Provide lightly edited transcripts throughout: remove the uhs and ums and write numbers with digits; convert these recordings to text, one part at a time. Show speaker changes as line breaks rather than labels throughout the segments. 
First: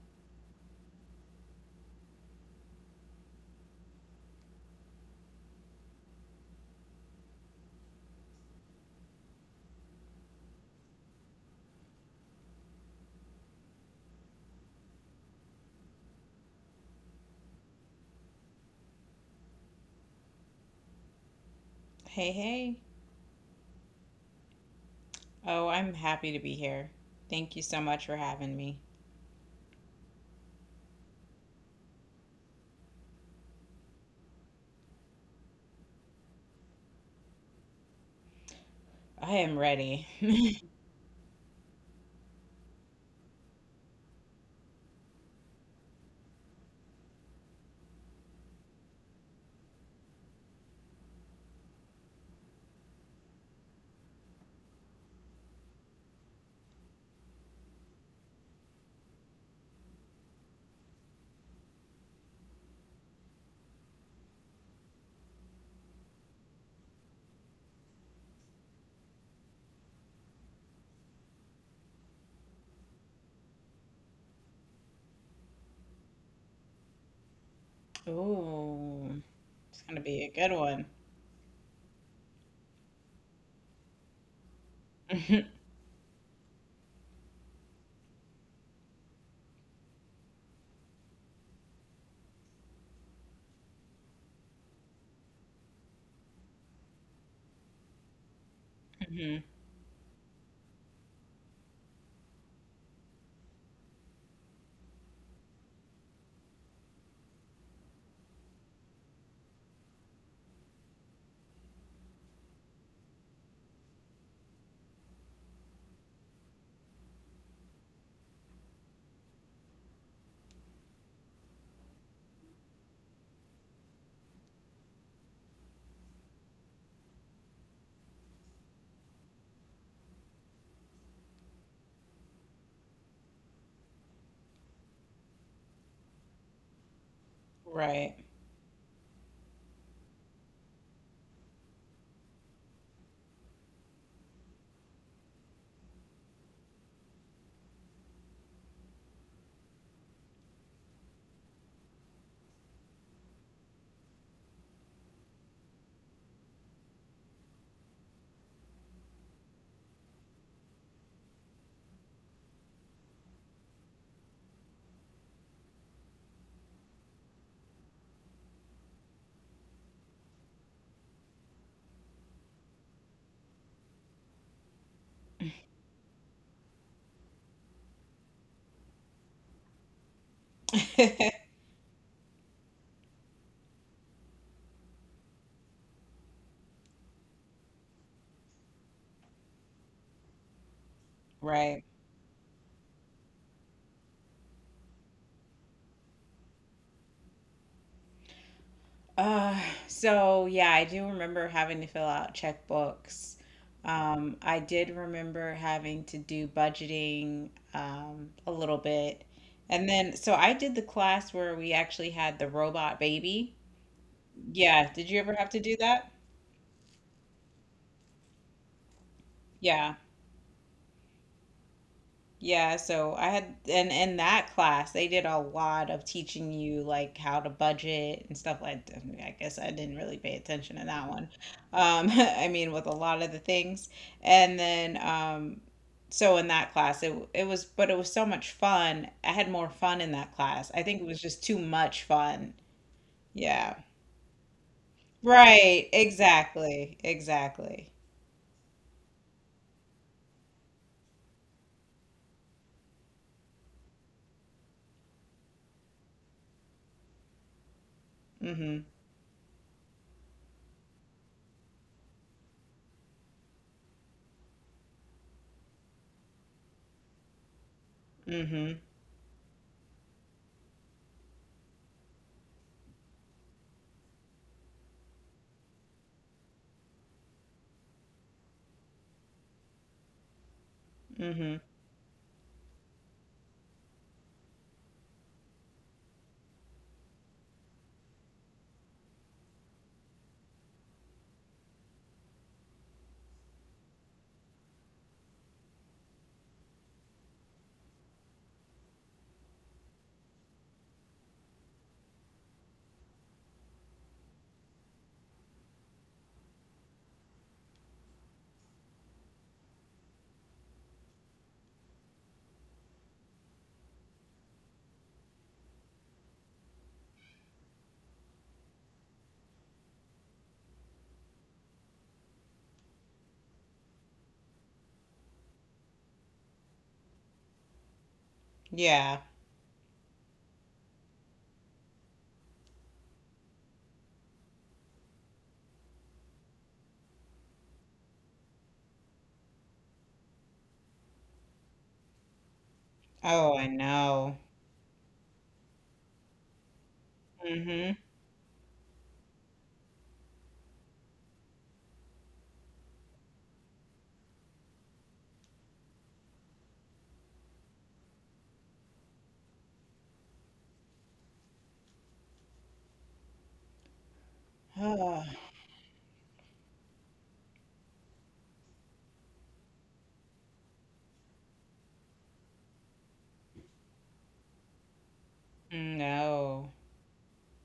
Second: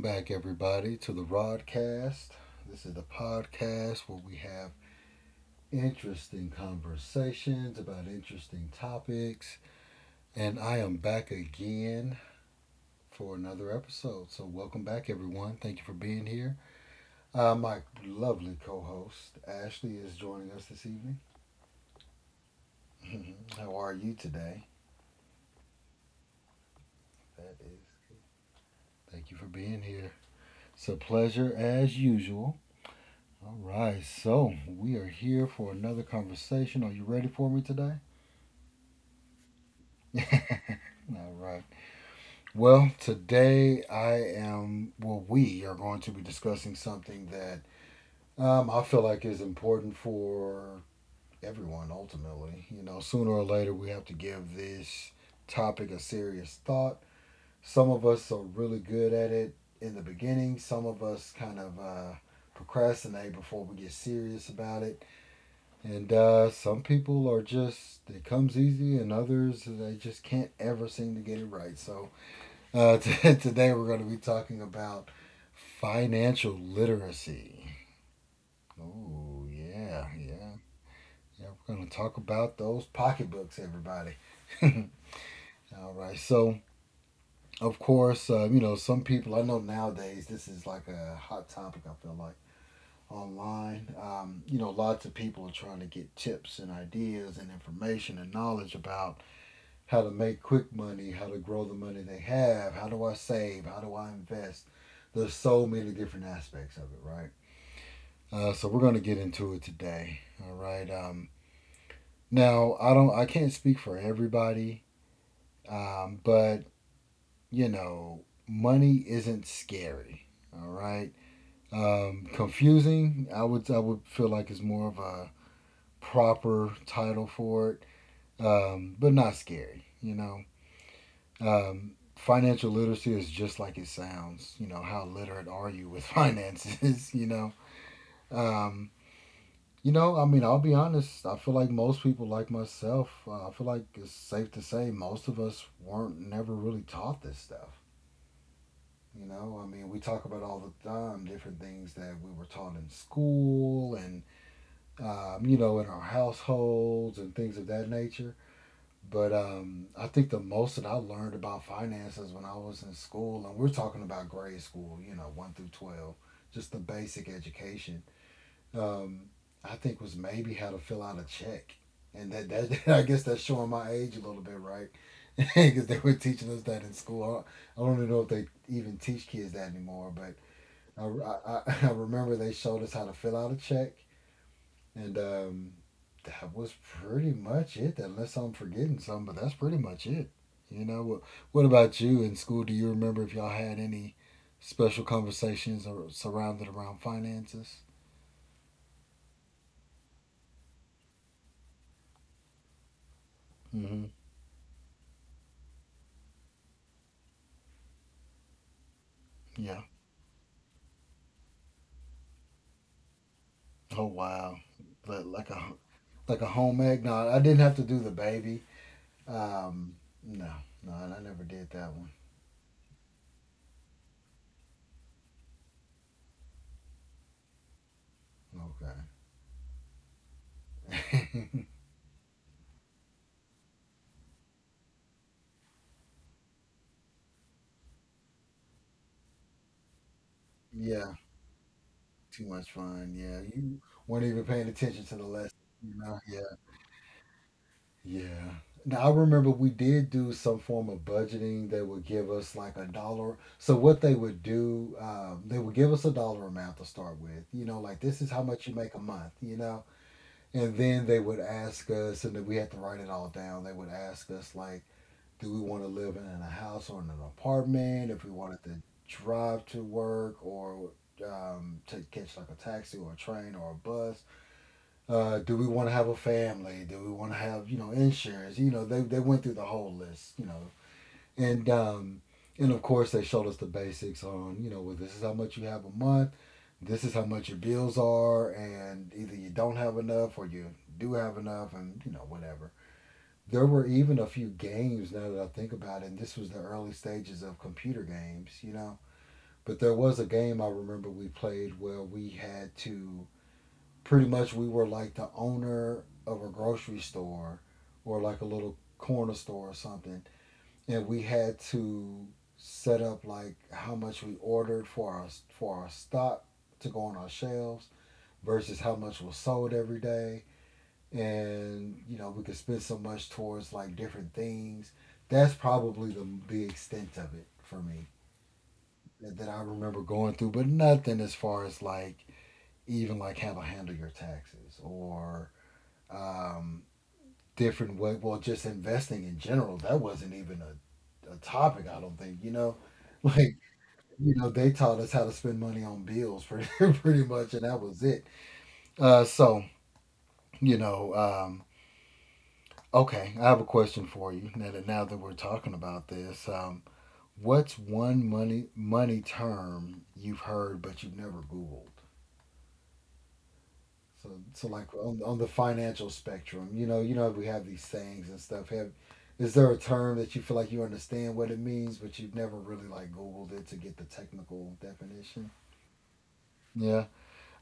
back, everybody, to the Rodcast. This is the podcast where we have interesting conversations about interesting topics. And I am back again for another episode. So, welcome back, everyone. Thank you for being here. My lovely co host, Ashley, is joining us this evening.
Hey, hey.
How are you today?
Oh, I'm happy to be here. Thank
That
you
is
so much for
good.
having me.
Thank you for being here. It's a pleasure as usual. All right, so we are here for another conversation. Are you ready for me today?
I am ready.
All right. Well, we are going to be discussing something that I feel like is important for everyone ultimately. You know, sooner or later we have to give this topic a serious thought. Some of us are really good at it in the beginning, some of us kind of procrastinate before we get serious about it. And some people are just, it comes easy, and others, they just can't ever seem to get it right. So today we're going to be talking about financial literacy.
Ooh,
Oh,
it's gonna
yeah,
be a good
yeah,
one.
yeah. We're going to talk about those pocketbooks, everybody. All right. So, of course, you know, some people, I know nowadays this is like a hot topic, I feel like, online. You know, lots of people are trying to get tips and ideas and information and knowledge about
Hmm.
how to make quick money, how to grow the money they have, how do I save, how do I invest. There's so many different aspects of it, right? So we're gonna get into it today. All right. Now I can't speak for everybody, but you know, money isn't scary. All right. Confusing. I would feel like it's more of a proper title for it, but not scary. You know, um, financial literacy is just like it sounds. You know, how literate are you with finances? You know,
Right.
um, you know, I mean, I'll be honest. I feel like most people, like myself, I feel like it's safe to say most of us weren't never really taught this stuff. You know, I mean, we talk about all the time different things that we were taught in school and, you know, in our households and things of that nature. But I think the most that I learned about finances when I was in school, and we're talking about grade school, you know, one through 12, just the basic education, um, I think was maybe how to fill out a check. And that I guess that's showing my age a little bit, right? Because they were teaching us that in school. I don't even know if they even teach kids that anymore, but I, I, I I remember they showed us how to fill out a check and that was pretty much it, unless I'm forgetting some, but that's pretty much it. You know, what, what
Right.
about you in school? Do you remember if y'all had any special conversations or surrounded around finances?
Uh, so yeah, I do remember having to fill out checkbooks.
Hmm.
I did remember having to do budgeting, a little bit.
Yeah.
And then, so I did the class where we actually had the robot baby.
Oh, wow.
Yeah, did you
But
ever have to do that?
like a home egg. No, I didn't have to do the baby.
Yeah.
Um, no, no, I never did that one.
Yeah, so I had and in that class they did a lot of teaching you like how to budget and stuff like that. I guess I didn't really pay attention to that one.
Okay.
I mean with a lot of the things. And then so in that class it was but it was so much fun. I had more fun in that class. I think it
Yeah,
was just too much
too
fun.
much fun. Yeah,
Yeah.
you weren't even paying attention to the lesson.
Right,
You know? Yeah.
exactly. Exactly.
Yeah. Now I remember we did do some form of budgeting. They would give us like a dollar. So what they would do, they would give us a dollar amount to start with. You know, like this is how much you
Mhm.
make a month. You know, and then they would ask us, and then we had to write it all down. They would ask us like, do we want to live in a house or in an apartment? If we wanted
Mhm.
to drive to work or to catch like a taxi or a train or a bus. Do we want to have a family? Do we want to have, you know, insurance? You know, they went through the whole list. You know,
Mhm.
and um, and of course they showed us the basics on, you know, well, this is how much you have a month, this is how much your bills are, and either you don't have enough or you do have enough, and you know whatever. There were even a few games now that I think about it. And this was the early stages of computer games, you know. But there was a game I remember we played where we had to pretty much we were like the owner of a grocery store or like a little corner store or something, and we had to set up like how much we ordered for our stock to go on our shelves versus how much was sold every day and you know we could spend so much towards like different things. That's probably the extent of it for me
Yeah.
that, that I remember going through, but nothing as far as like even like how to handle your taxes or um, different way. Well, just investing in general, that wasn't even a topic. I don't think, you know,
Oh,
like
I
you
know.
know, they taught us how to spend money on bills pretty pretty much, and that
Mhm.
was it. So you know, okay, I have a question for you now that we're talking about this. What's one money term you've heard but you've never Googled? So, so like on the financial spectrum, you know, we have these sayings and stuff. Have Is there a term that you feel like you understand what it means, but you've never really like Googled it to get the technical definition?
No.
Yeah,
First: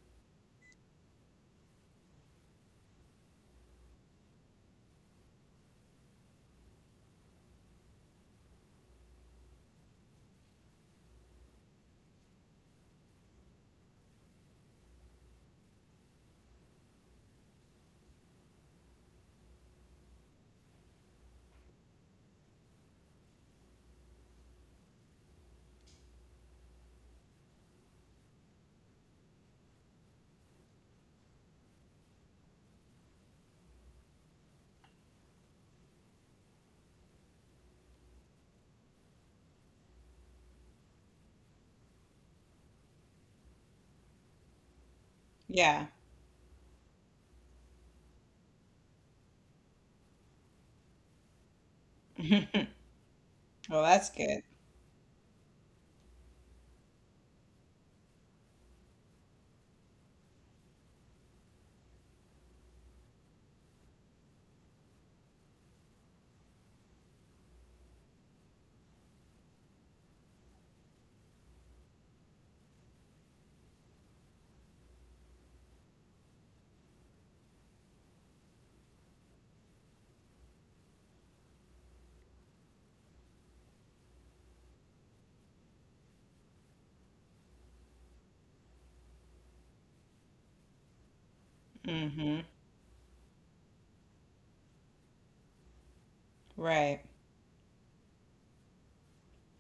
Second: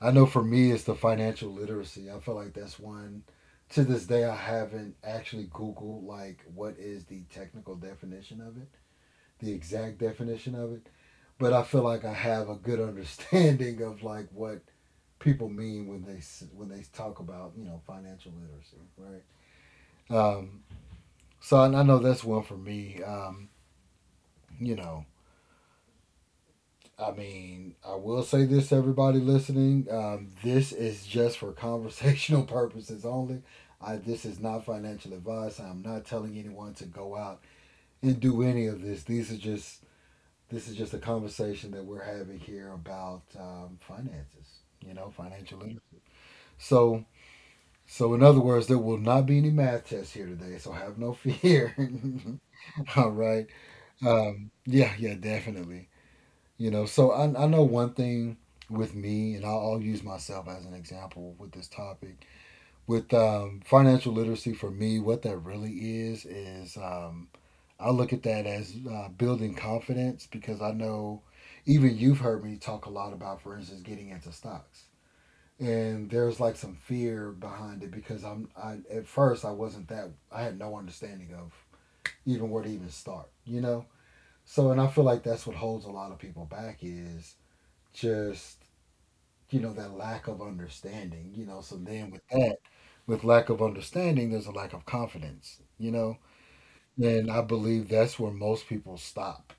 I know for me, it's the financial literacy. I feel like that's one. To this day, I haven't actually Googled like what is the technical definition of it, the exact definition of it, but I feel like I have a good understanding of like what people mean when they talk about, you know, financial literacy, right? Um, so and I know that's one for me. You know, I mean, I will say this, to everybody listening, this is just for conversational purposes only. This is not financial advice. I'm not telling anyone to go out and do any of this. These are just This is just a conversation that we're having here about finances. You know, financial literacy.
Yeah.
So, so, in other words, there will not be any math tests here today, so have no fear. All right.
Well, that's good.
Yeah, yeah, definitely. You know, so I know one thing with me, and I'll use myself as an example with this topic. With financial literacy, for me, what that really is I look at that as building confidence because I know even you've heard me talk a lot about, for instance, getting into stocks and there's like some fear behind it because I at first I wasn't that I had no understanding of even where to even start, you know. So and I feel like that's what holds a lot of people back is just you know that lack of understanding, you know. So then with
Mm-hmm.
that, with lack of understanding, there's a lack of confidence, you know.
Right.
And I believe that's where most people stop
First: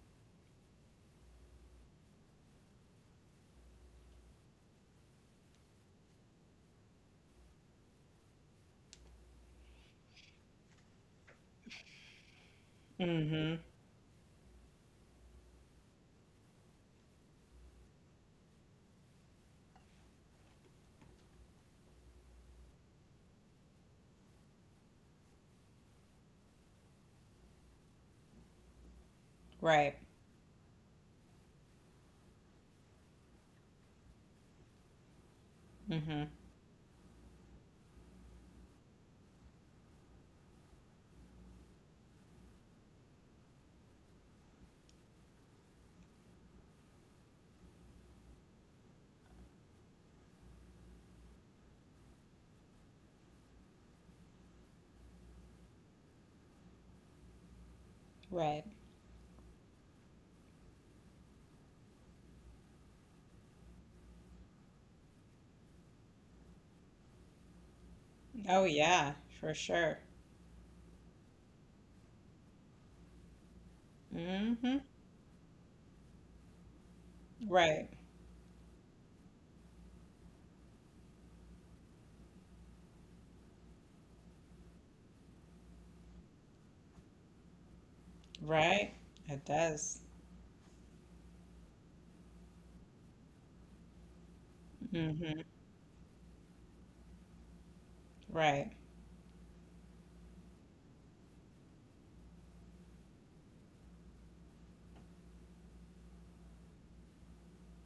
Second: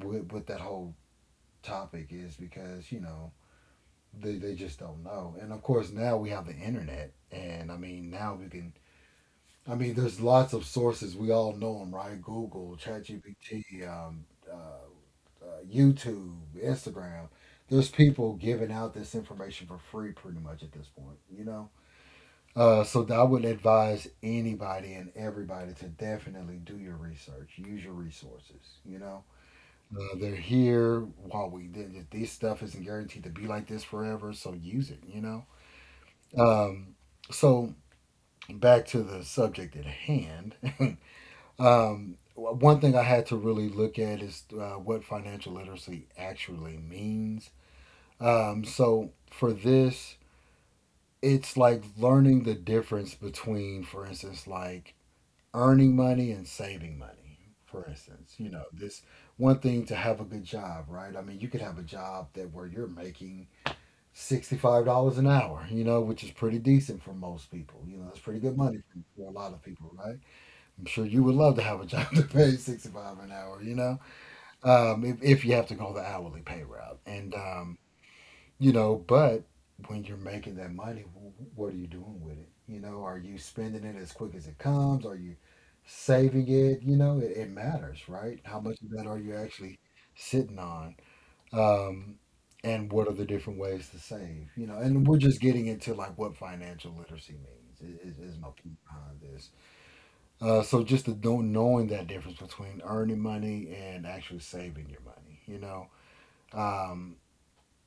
with that whole topic is because you know they just don't know. And of course, now we have the internet, and I mean, now we can. I mean, there's lots of sources. We all know them, right? Google,
Mm-hmm.
ChatGPT, uh, uh, YouTube, Instagram. There's people giving out this information for free, pretty much at this point. You know. So I would advise anybody and everybody to definitely do your research. Use your resources. You know,
Right.
they're here while we did. This stuff isn't guaranteed to be like this forever, so use it. You know,
Mm-hmm.
um, so back to the subject at hand. One thing I had to really look at is what financial literacy actually means. So for this, it's like learning the difference between, for instance, like earning money and saving money. For instance, you
Right.
know, this one thing to have a good job, right? I mean, you could have a job that where you're making $65 an hour, you know, which is pretty decent for most people. You know, that's pretty good
Oh,
money
yeah,
for a lot
for
of people,
sure.
right? I'm sure you would love to have a job that pays 65 an hour. You know,
Mm-hmm.
if you have to go the hourly pay route, and
Right.
you know, but when you're making that money, what are you doing with it? You know, are you spending it as quick as it comes? Are you saving it? You know, it matters, right? How much of
Right.
that are you
It
actually
does.
sitting on? um, and what are the different ways to save? You know, and we're just
Mm-hmm.
getting into like what financial literacy means. Is my
Right.
point behind this. So just to don't knowing that difference between earning money and actually saving your money, you know. um,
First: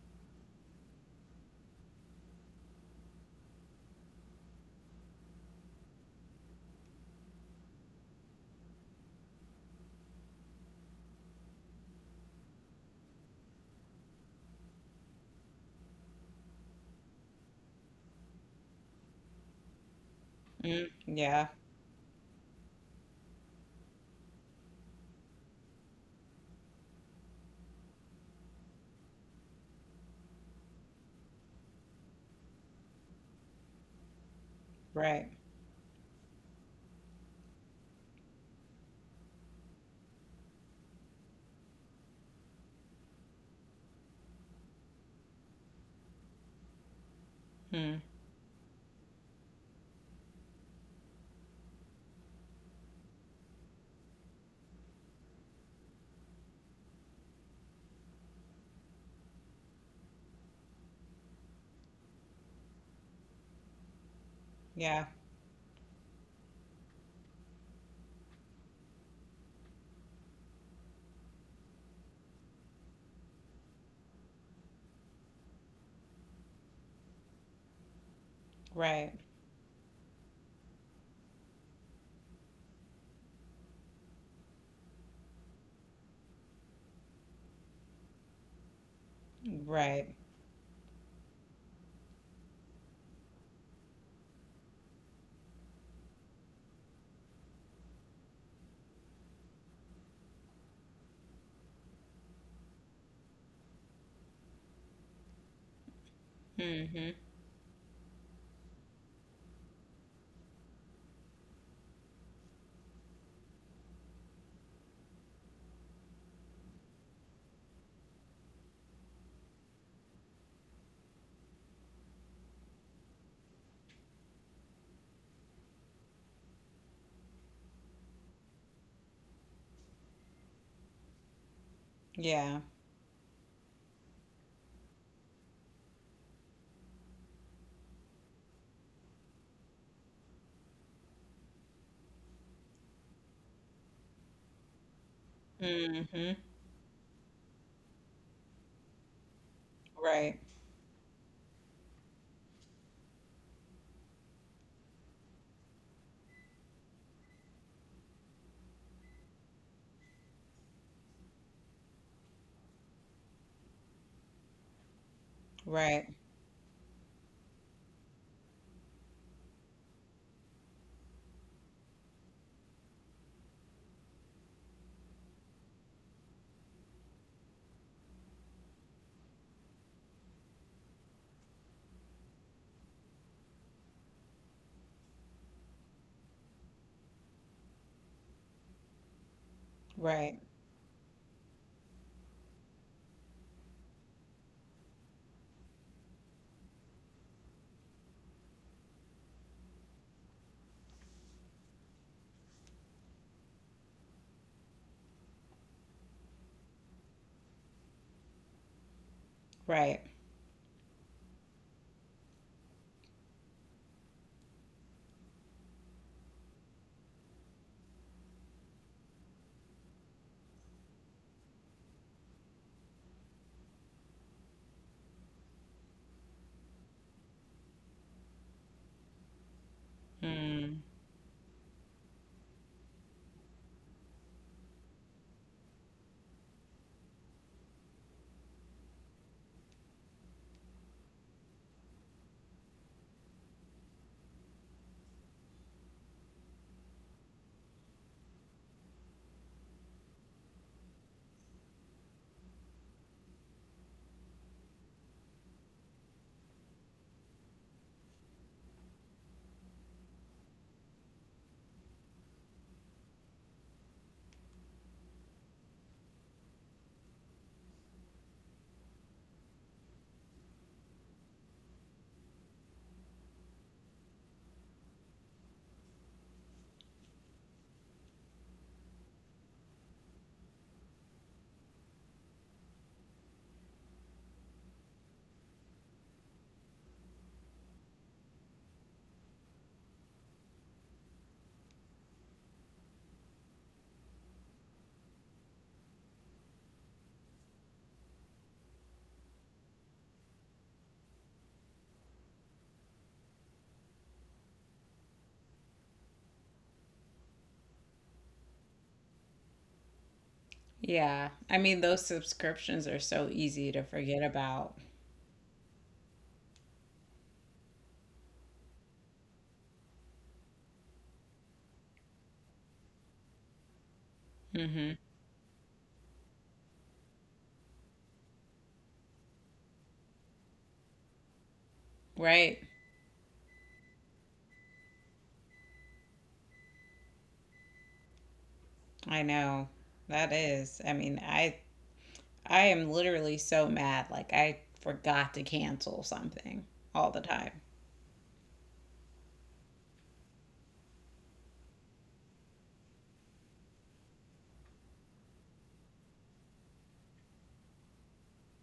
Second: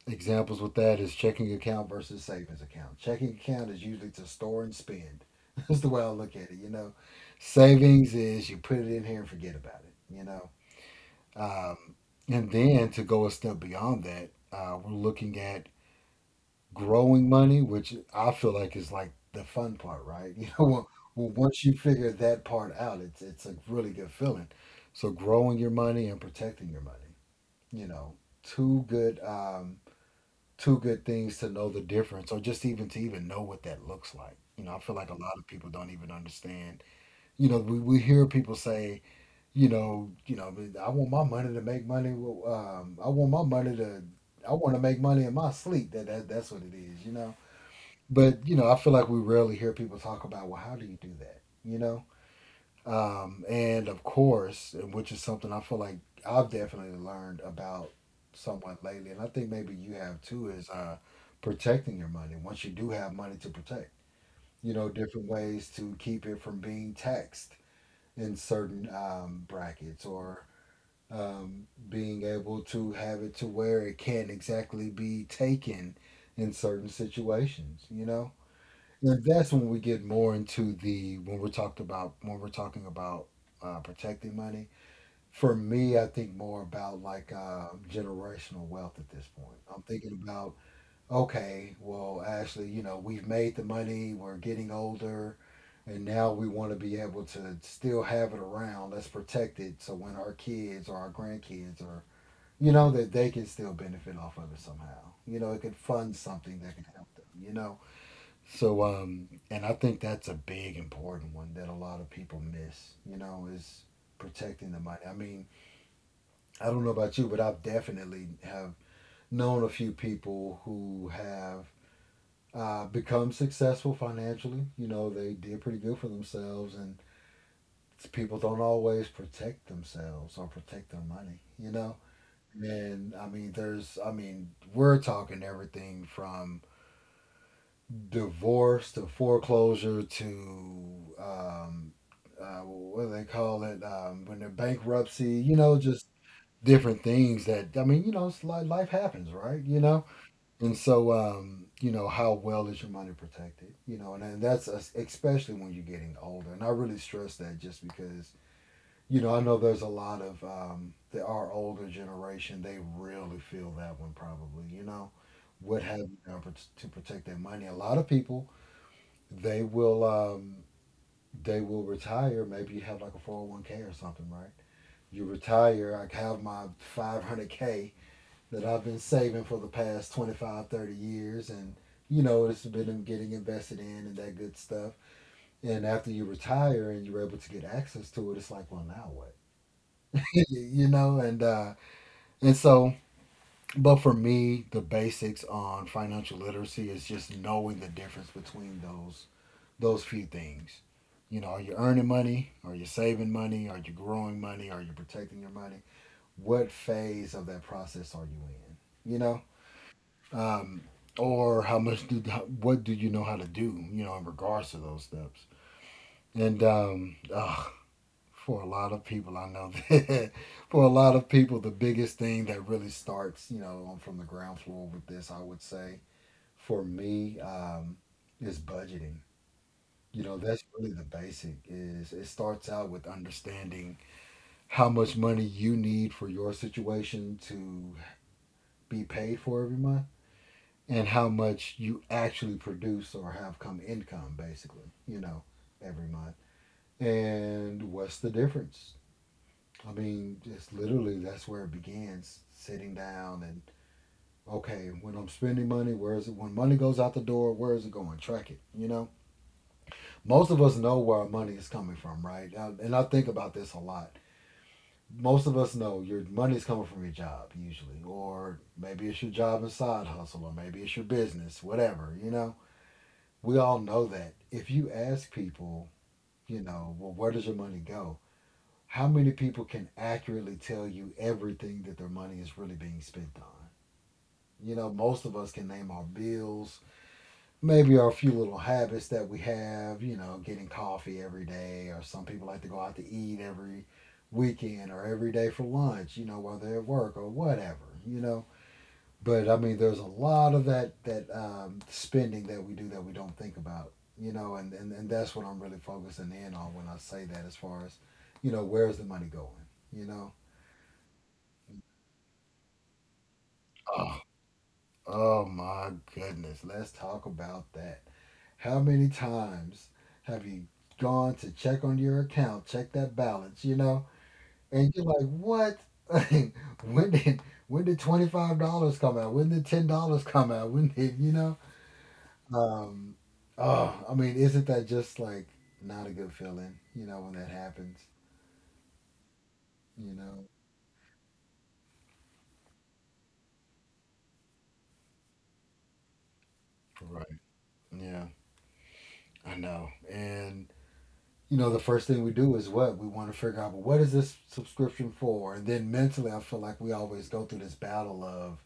Examples with that is checking account versus savings account. Checking account is usually to store and spend. That's the way I look at it, you know. Savings is you put it in here and forget about it, you know. um, and then to go a step beyond that, we're looking at growing money, which I feel like is like the fun part, right? You know,
Mm.
well,
Yeah.
once you figure that part out, it's a really good feeling. So growing your money and protecting your money, you know, two good um, two good things to know the difference, or just even to even know what that looks like. You know, I feel like a
Right.
lot of people don't even understand. You know, we hear people say, you know, I want my money to make money. Well, I want my money to, I want to make money in my sleep. That's what it is. You know,
Mm.
but you know, I feel like we rarely hear people talk about, well, how do you do that? You know, and of course, and which is something I feel like I've definitely learned about somewhat lately, and I think maybe you have too, is protecting your money. Once you do have money to protect, you know,
Yeah.
different ways to keep it from being taxed in certain brackets, or being able to have it to where it can't exactly be taken in certain situations, you know.
Right.
And that's when we get more into the when we're talked about when we're talking about protecting money. For me, I think more about like generational wealth at this point. I'm
Right.
thinking about, okay, well, Ashley, you know, we've made the money, we're getting older, and now we want to be able to still have it around. Let's protect it so when our kids or our grandkids or you know that they can still benefit off of it somehow. You know, it could fund something that can help
Mm-hmm.
them. You know, so and I think that's a big important one that a lot of people miss, you know, is protecting the money. I mean, I don't know about you, but I've definitely have known a few people who have become successful financially. You know, they did pretty good for themselves, and people don't always protect themselves or protect their money. You know,
Yeah.
and I mean, there's, I mean, we're talking everything from divorce to foreclosure to um, what do they call it, when they're bankruptcy, you know. Just
Mm-hmm.
different things that I mean, you know, it's like life happens, right? You know,
Right.
and so you know how well is your money protected? You know, and that's especially when you're getting older, and I really stress that just because you know I know there's a lot of our older generation, they really feel that one probably, you know, what have
Right.
you done to protect their money? A lot of people, they will um, they will retire. Maybe you have like a 401k or something, right? You retire. I have my 500K that I've been saving for the past 25, 30 years, and you know it's been getting invested in and that good stuff. And after you retire and you're able to get access to it, it's like, well, now what?
Right.
You know, and so, but for me, the basics on financial literacy is just knowing the difference between those few things. You know, are you earning money? Are you saving money? Are you growing money? Are you protecting your money? What phase of that process are you in? You know,
Right.
um, or how much do what do you know how to do? You know, in regards to those steps. And for a lot of people, I know that for a lot of people, the biggest thing that really starts, you know, from the ground floor with this, I would say, for me, is budgeting. You know, that's
Mm.
really the basic is it starts out with understanding how much money you need for your situation to be paid for every month, and how much you actually produce or have come income basically, you know, every month. And what's the difference? I mean, it's literally that's where it begins, sitting down and okay, when I'm spending money, where is it when money goes out the door, where is it going? Track it, you know? Most of us know where our money is coming from, right? And I think about this a lot, most of us know your money's coming from your job usually, or maybe it's your job and side hustle, or maybe it's your business, whatever, you know? We all know that. If you ask people, you know, well, where does your money go? How many people can accurately tell you everything that their money is really being spent on? You know, most of us can name our bills, maybe are a few little habits that we have, you know, getting coffee every day, or some people like to go out to eat every weekend or every day for lunch, you know, while they're at work or whatever, you know. But I mean, there's a lot of that that spending that we do that we don't think about, you know, and that's what I'm really focusing in on when I say that as far as, you know, where's the money going, you know?
Yeah. I mean, those subscriptions are so easy to
Oh,
forget about.
oh my goodness, let's talk about that. How many times have you gone to check on your account, check that balance, you know? And
Hmm.
you're like, what? when did when did $25 come out? When did $10 come out? When did you know?
Right.
Um, oh, I mean, isn't that just like not a good feeling? You know when that happens.
I know.
You
That
know.
is. I mean, I am literally so mad. Like I forgot to cancel something all the
Right.
time.
Yeah, I know. And you know, the first thing we do is what we want to figure out. Well, what is this subscription for? And then mentally, I feel like we always go through this battle of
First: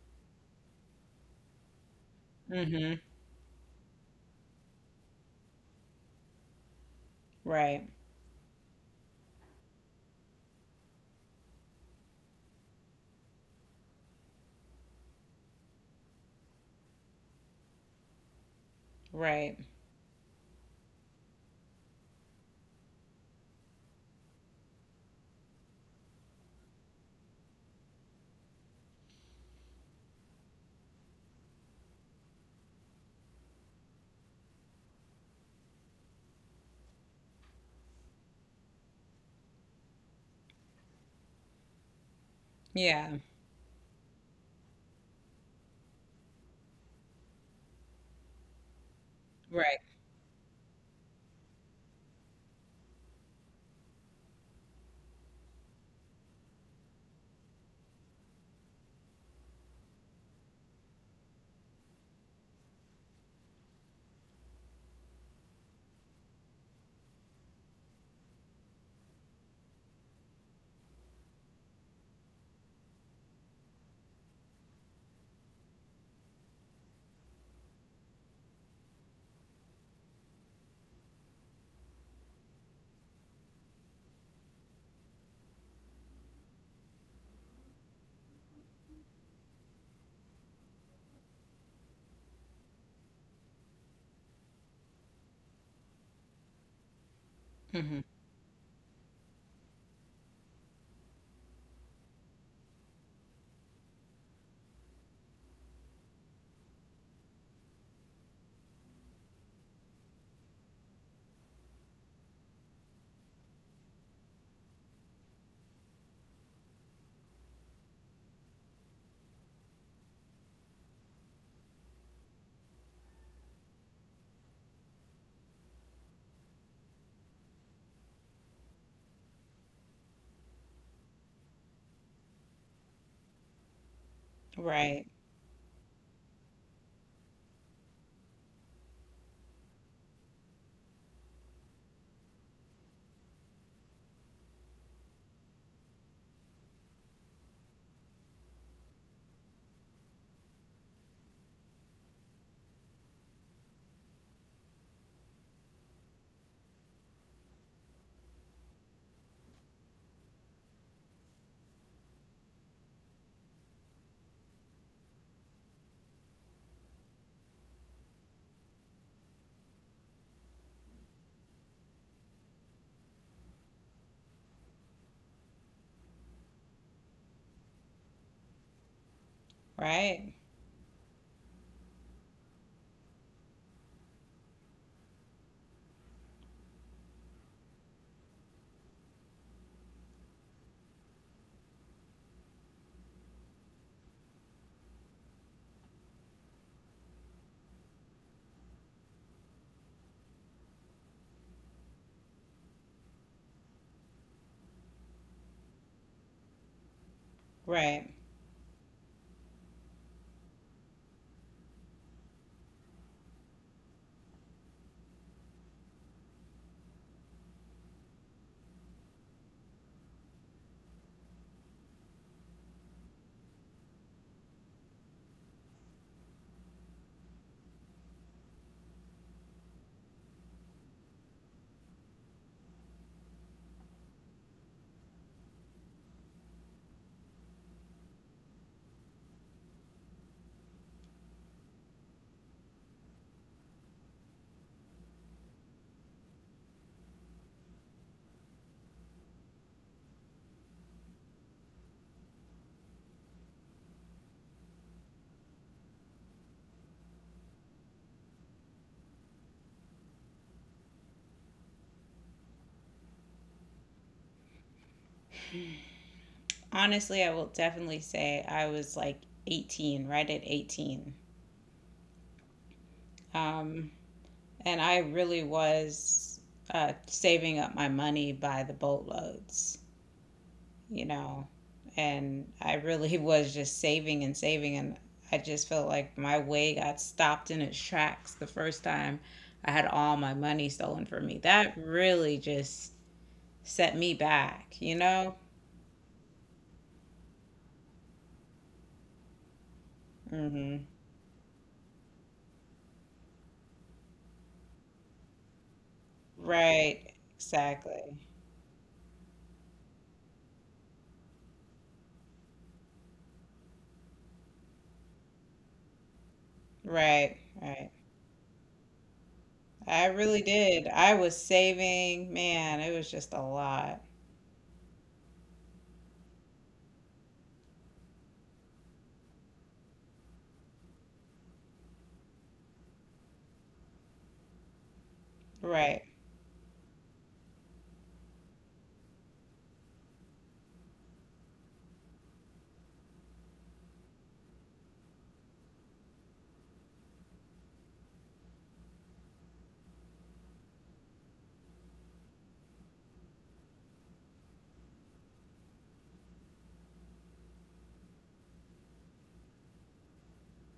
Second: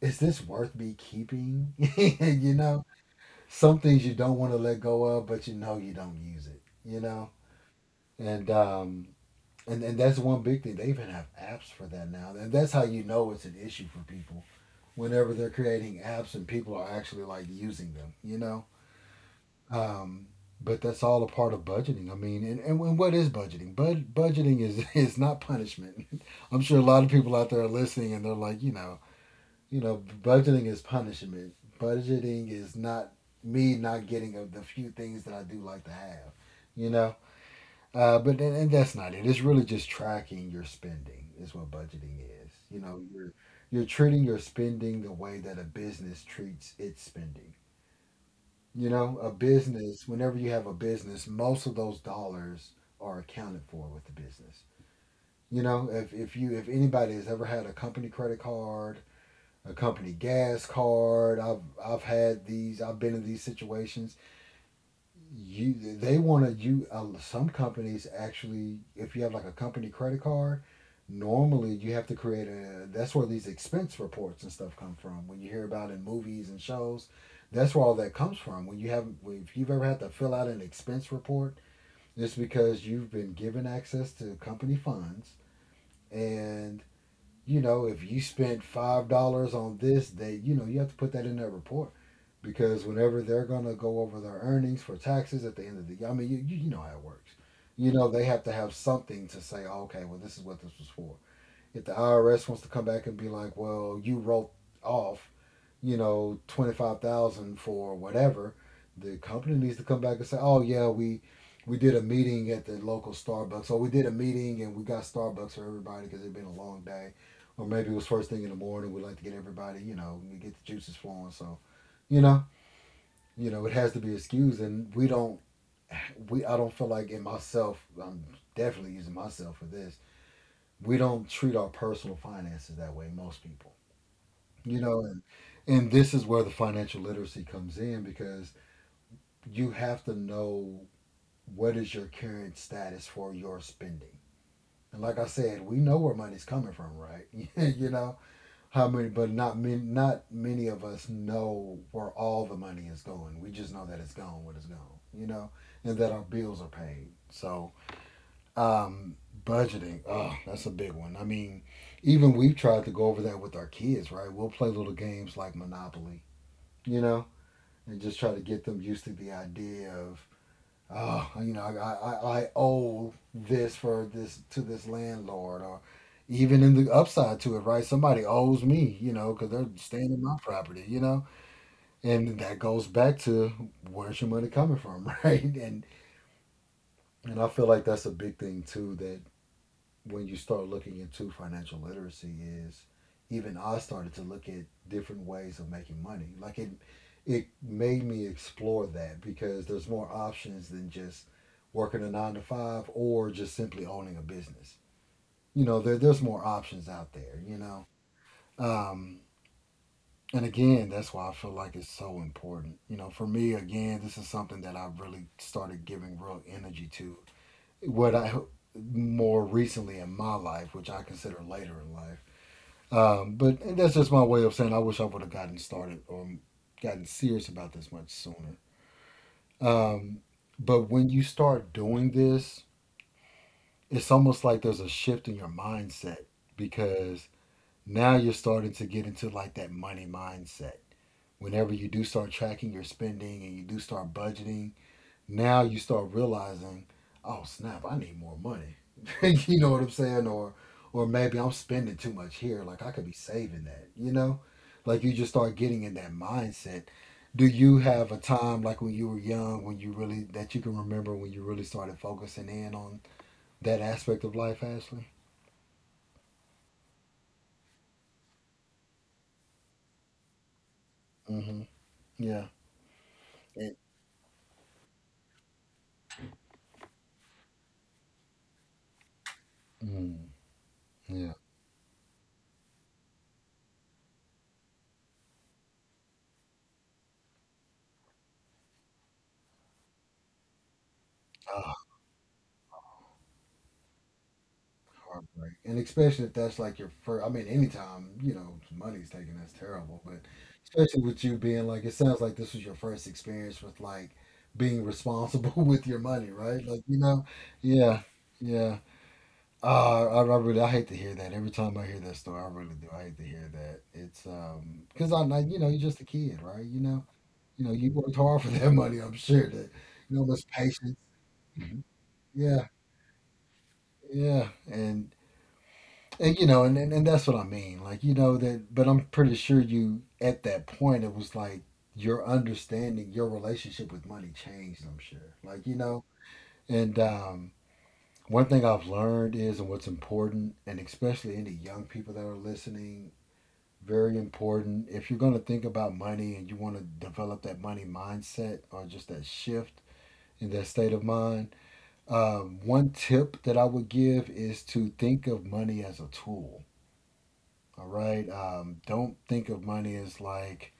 is this worth me keeping? You know,
Hmm.
some things you don't want to let go of, but you know you don't use it. You know,
Right.
and and that's one big thing. They even have apps for that now, and that's how you know it's an issue for people. Whenever they're creating apps and people are actually like using them, you know.
Right.
Um, but that's all a part of budgeting. I mean, and what is budgeting? Budgeting is is not punishment. I'm sure a lot of people out there are listening and they're like, you know, budgeting is punishment. Budgeting is not me not getting of the few things that I do like to have, you know. But then, and that's not it. It's really just tracking your spending is what budgeting is. You know,
Yeah.
you're treating your spending the way that a business treats its spending. You know, a
Right.
business, whenever you have a business, most of those dollars are accounted for with the business. You know, if you if anybody has ever had a company credit card, a company gas card. I've had these. I've been in these situations. You they want to you some companies actually if you have like a company credit card, normally you have to create a that's where these expense reports and stuff come from. When you hear about in movies and shows, that's where all that comes from. When you have if you've ever had to fill out an expense report, it's because you've been given access to company funds and you know, if you spent $5 on this, they you know, you have to put that in their report. Because whenever they're gonna go over their earnings for taxes at the end of the year, I mean you, you know how it works. You
Hmm.
know, they have to have something to say, oh, okay, well this is what this was for. If the IRS wants to come back and be like, "Well, you wrote off 25,000 for whatever," the company needs to come back and say, "Oh yeah, we did a meeting at the local Starbucks, or we did a meeting and we got Starbucks for everybody because it'd been a long day, or maybe it was first thing in the morning. We'd like to get everybody, we get the juices flowing." So you know, it has to be excused, and we don't. We I don't feel like in myself. I'm definitely using myself for this. We don't treat our personal finances that way. Most people. you know
Right.
and and this is where the financial literacy comes in, because you have to know what is your current status for your spending. And like I said, we know where money's coming from, right? you know how many, but not many of us know where all the money is going. We just know that it's gone when it's gone, you know and that our bills are paid. So um budgeting, oh, that's a big one. I mean, even we've tried to go over that with our kids, right? We'll play little games like Monopoly, you know and just try to get them used to the idea of, oh, I owe this for this to this landlord, or even in the upside to it, right? Somebody owes me, because they're staying in
Right.
my property, and that goes back to, where's your money coming from? Right. And I feel like that's a big thing too, that when you start looking into financial literacy is, even I started to look at different ways of making money. Like, it made me explore that, because there's more options than just working a nine to five, or just simply owning a business. You know, there's more options out there, you know.
Right.
Um and again, that's why I feel like it's so important. You know, for me, again, this is something that I've really started giving real energy to what I ho- more recently in my life, which I consider later in life. But and that's just my way of saying I wish I would have gotten started, or gotten serious about this much sooner. Um, but when you start doing this, it's almost like there's a shift in your mindset, because now you're starting to get into like that money mindset. Whenever you do start tracking your spending and you do start budgeting, now you start realizing, oh snap, I need more money. You know what I'm saying? Or maybe I'm spending too much here. Like, I could be saving that, you know? Like, you just start getting in that mindset. Do you have a time, like when you were young, when you really that you can remember when you really started focusing in on that aspect of life, Ashley?
Honestly, I will definitely say I was like 18, right at 18.
Mm-hmm. Yeah. It,
Um, and I really was saving up my money by the boatloads.
mm,
you
yeah.
know, and I really was just saving and saving. And I just felt like my way got stopped in its tracks the first time I had all my money stolen from me. That
Ah.
really just set me back, you know?
Heartbreak. And especially if that's like your first, I mean, anytime, you know, money's taken, that's terrible. But
Hmm.
especially with you being like, it sounds like this was your first experience with like being responsible with your money, right? Like, you
Right,
know, yeah,
exactly.
yeah. I really, I hate to hear that. Every time I hear that story, I really do. I hate to hear that. It's, cause I'm like, you know, you're just a kid, right? You know,
Right,
you know, you
right.
worked hard for that money. I'm sure that,
I
you know,
really
much
did.
patience.
I was saving,
Yeah,
man, it was just a lot.
yeah. And, you know, and that's what I mean. Like, you know, that, but I'm pretty sure you, at that point, it was like your understanding, your relationship with money changed, I'm sure. Like, you know,
Right.
and one thing I've learned is, and what's important, and especially any young people that are listening, very important. If you're going to think about money and you want to develop that money mindset, or just that shift in that state of mind, one tip that I would give is to think of money as a tool. All right. Don't think of money as like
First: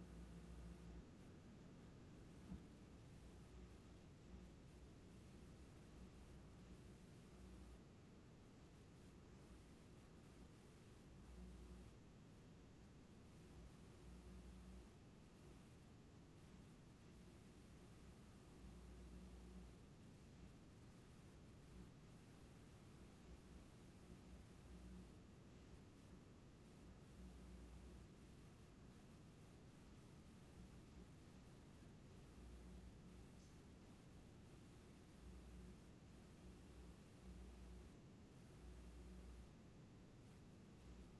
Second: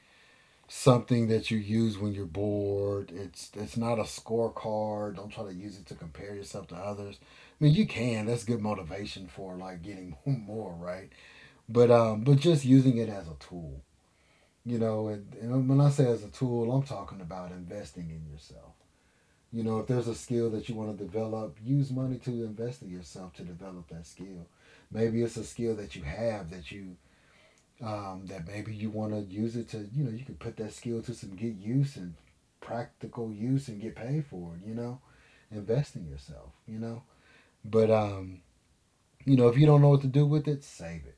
something that you use when you're bored. It's not a scorecard. Don't try to use it to compare yourself to others. I mean, you can. That's good motivation for like getting more, right? But just using it as a tool. You know, and when I say as a tool, I'm talking about investing in yourself. You know, if there's a skill that you want to develop, use money to invest in yourself to develop that skill. Maybe it's a skill that you have that you that maybe you want to use it to, you know, you can put that skill to some good use and practical use, and get paid for it, you know, invest in yourself, you know. But, you know, if you don't know what to do with it, save it.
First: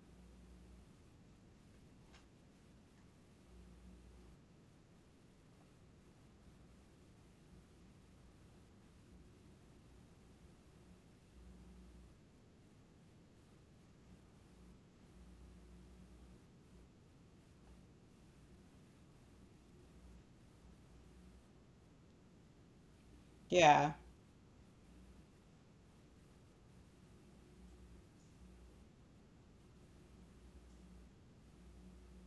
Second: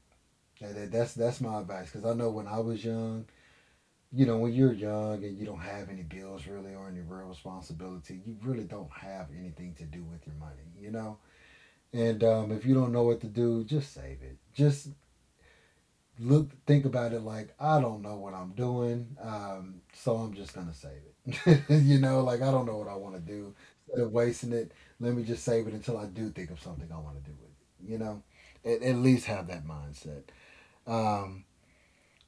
That's my advice, because I know when I was young, you know, when you're young and you don't have any bills really, or any real responsibility, you really don't have anything to do with your money, you know. And if you don't know what to do, just save it. Just look think about it like, I don't know what I'm doing, so I'm just gonna save it. You know, like I don't know what I want to do.
Yeah.
Instead of wasting it, let me just save it until I do think of something I want to do with it. You know, at least have that mindset. Um,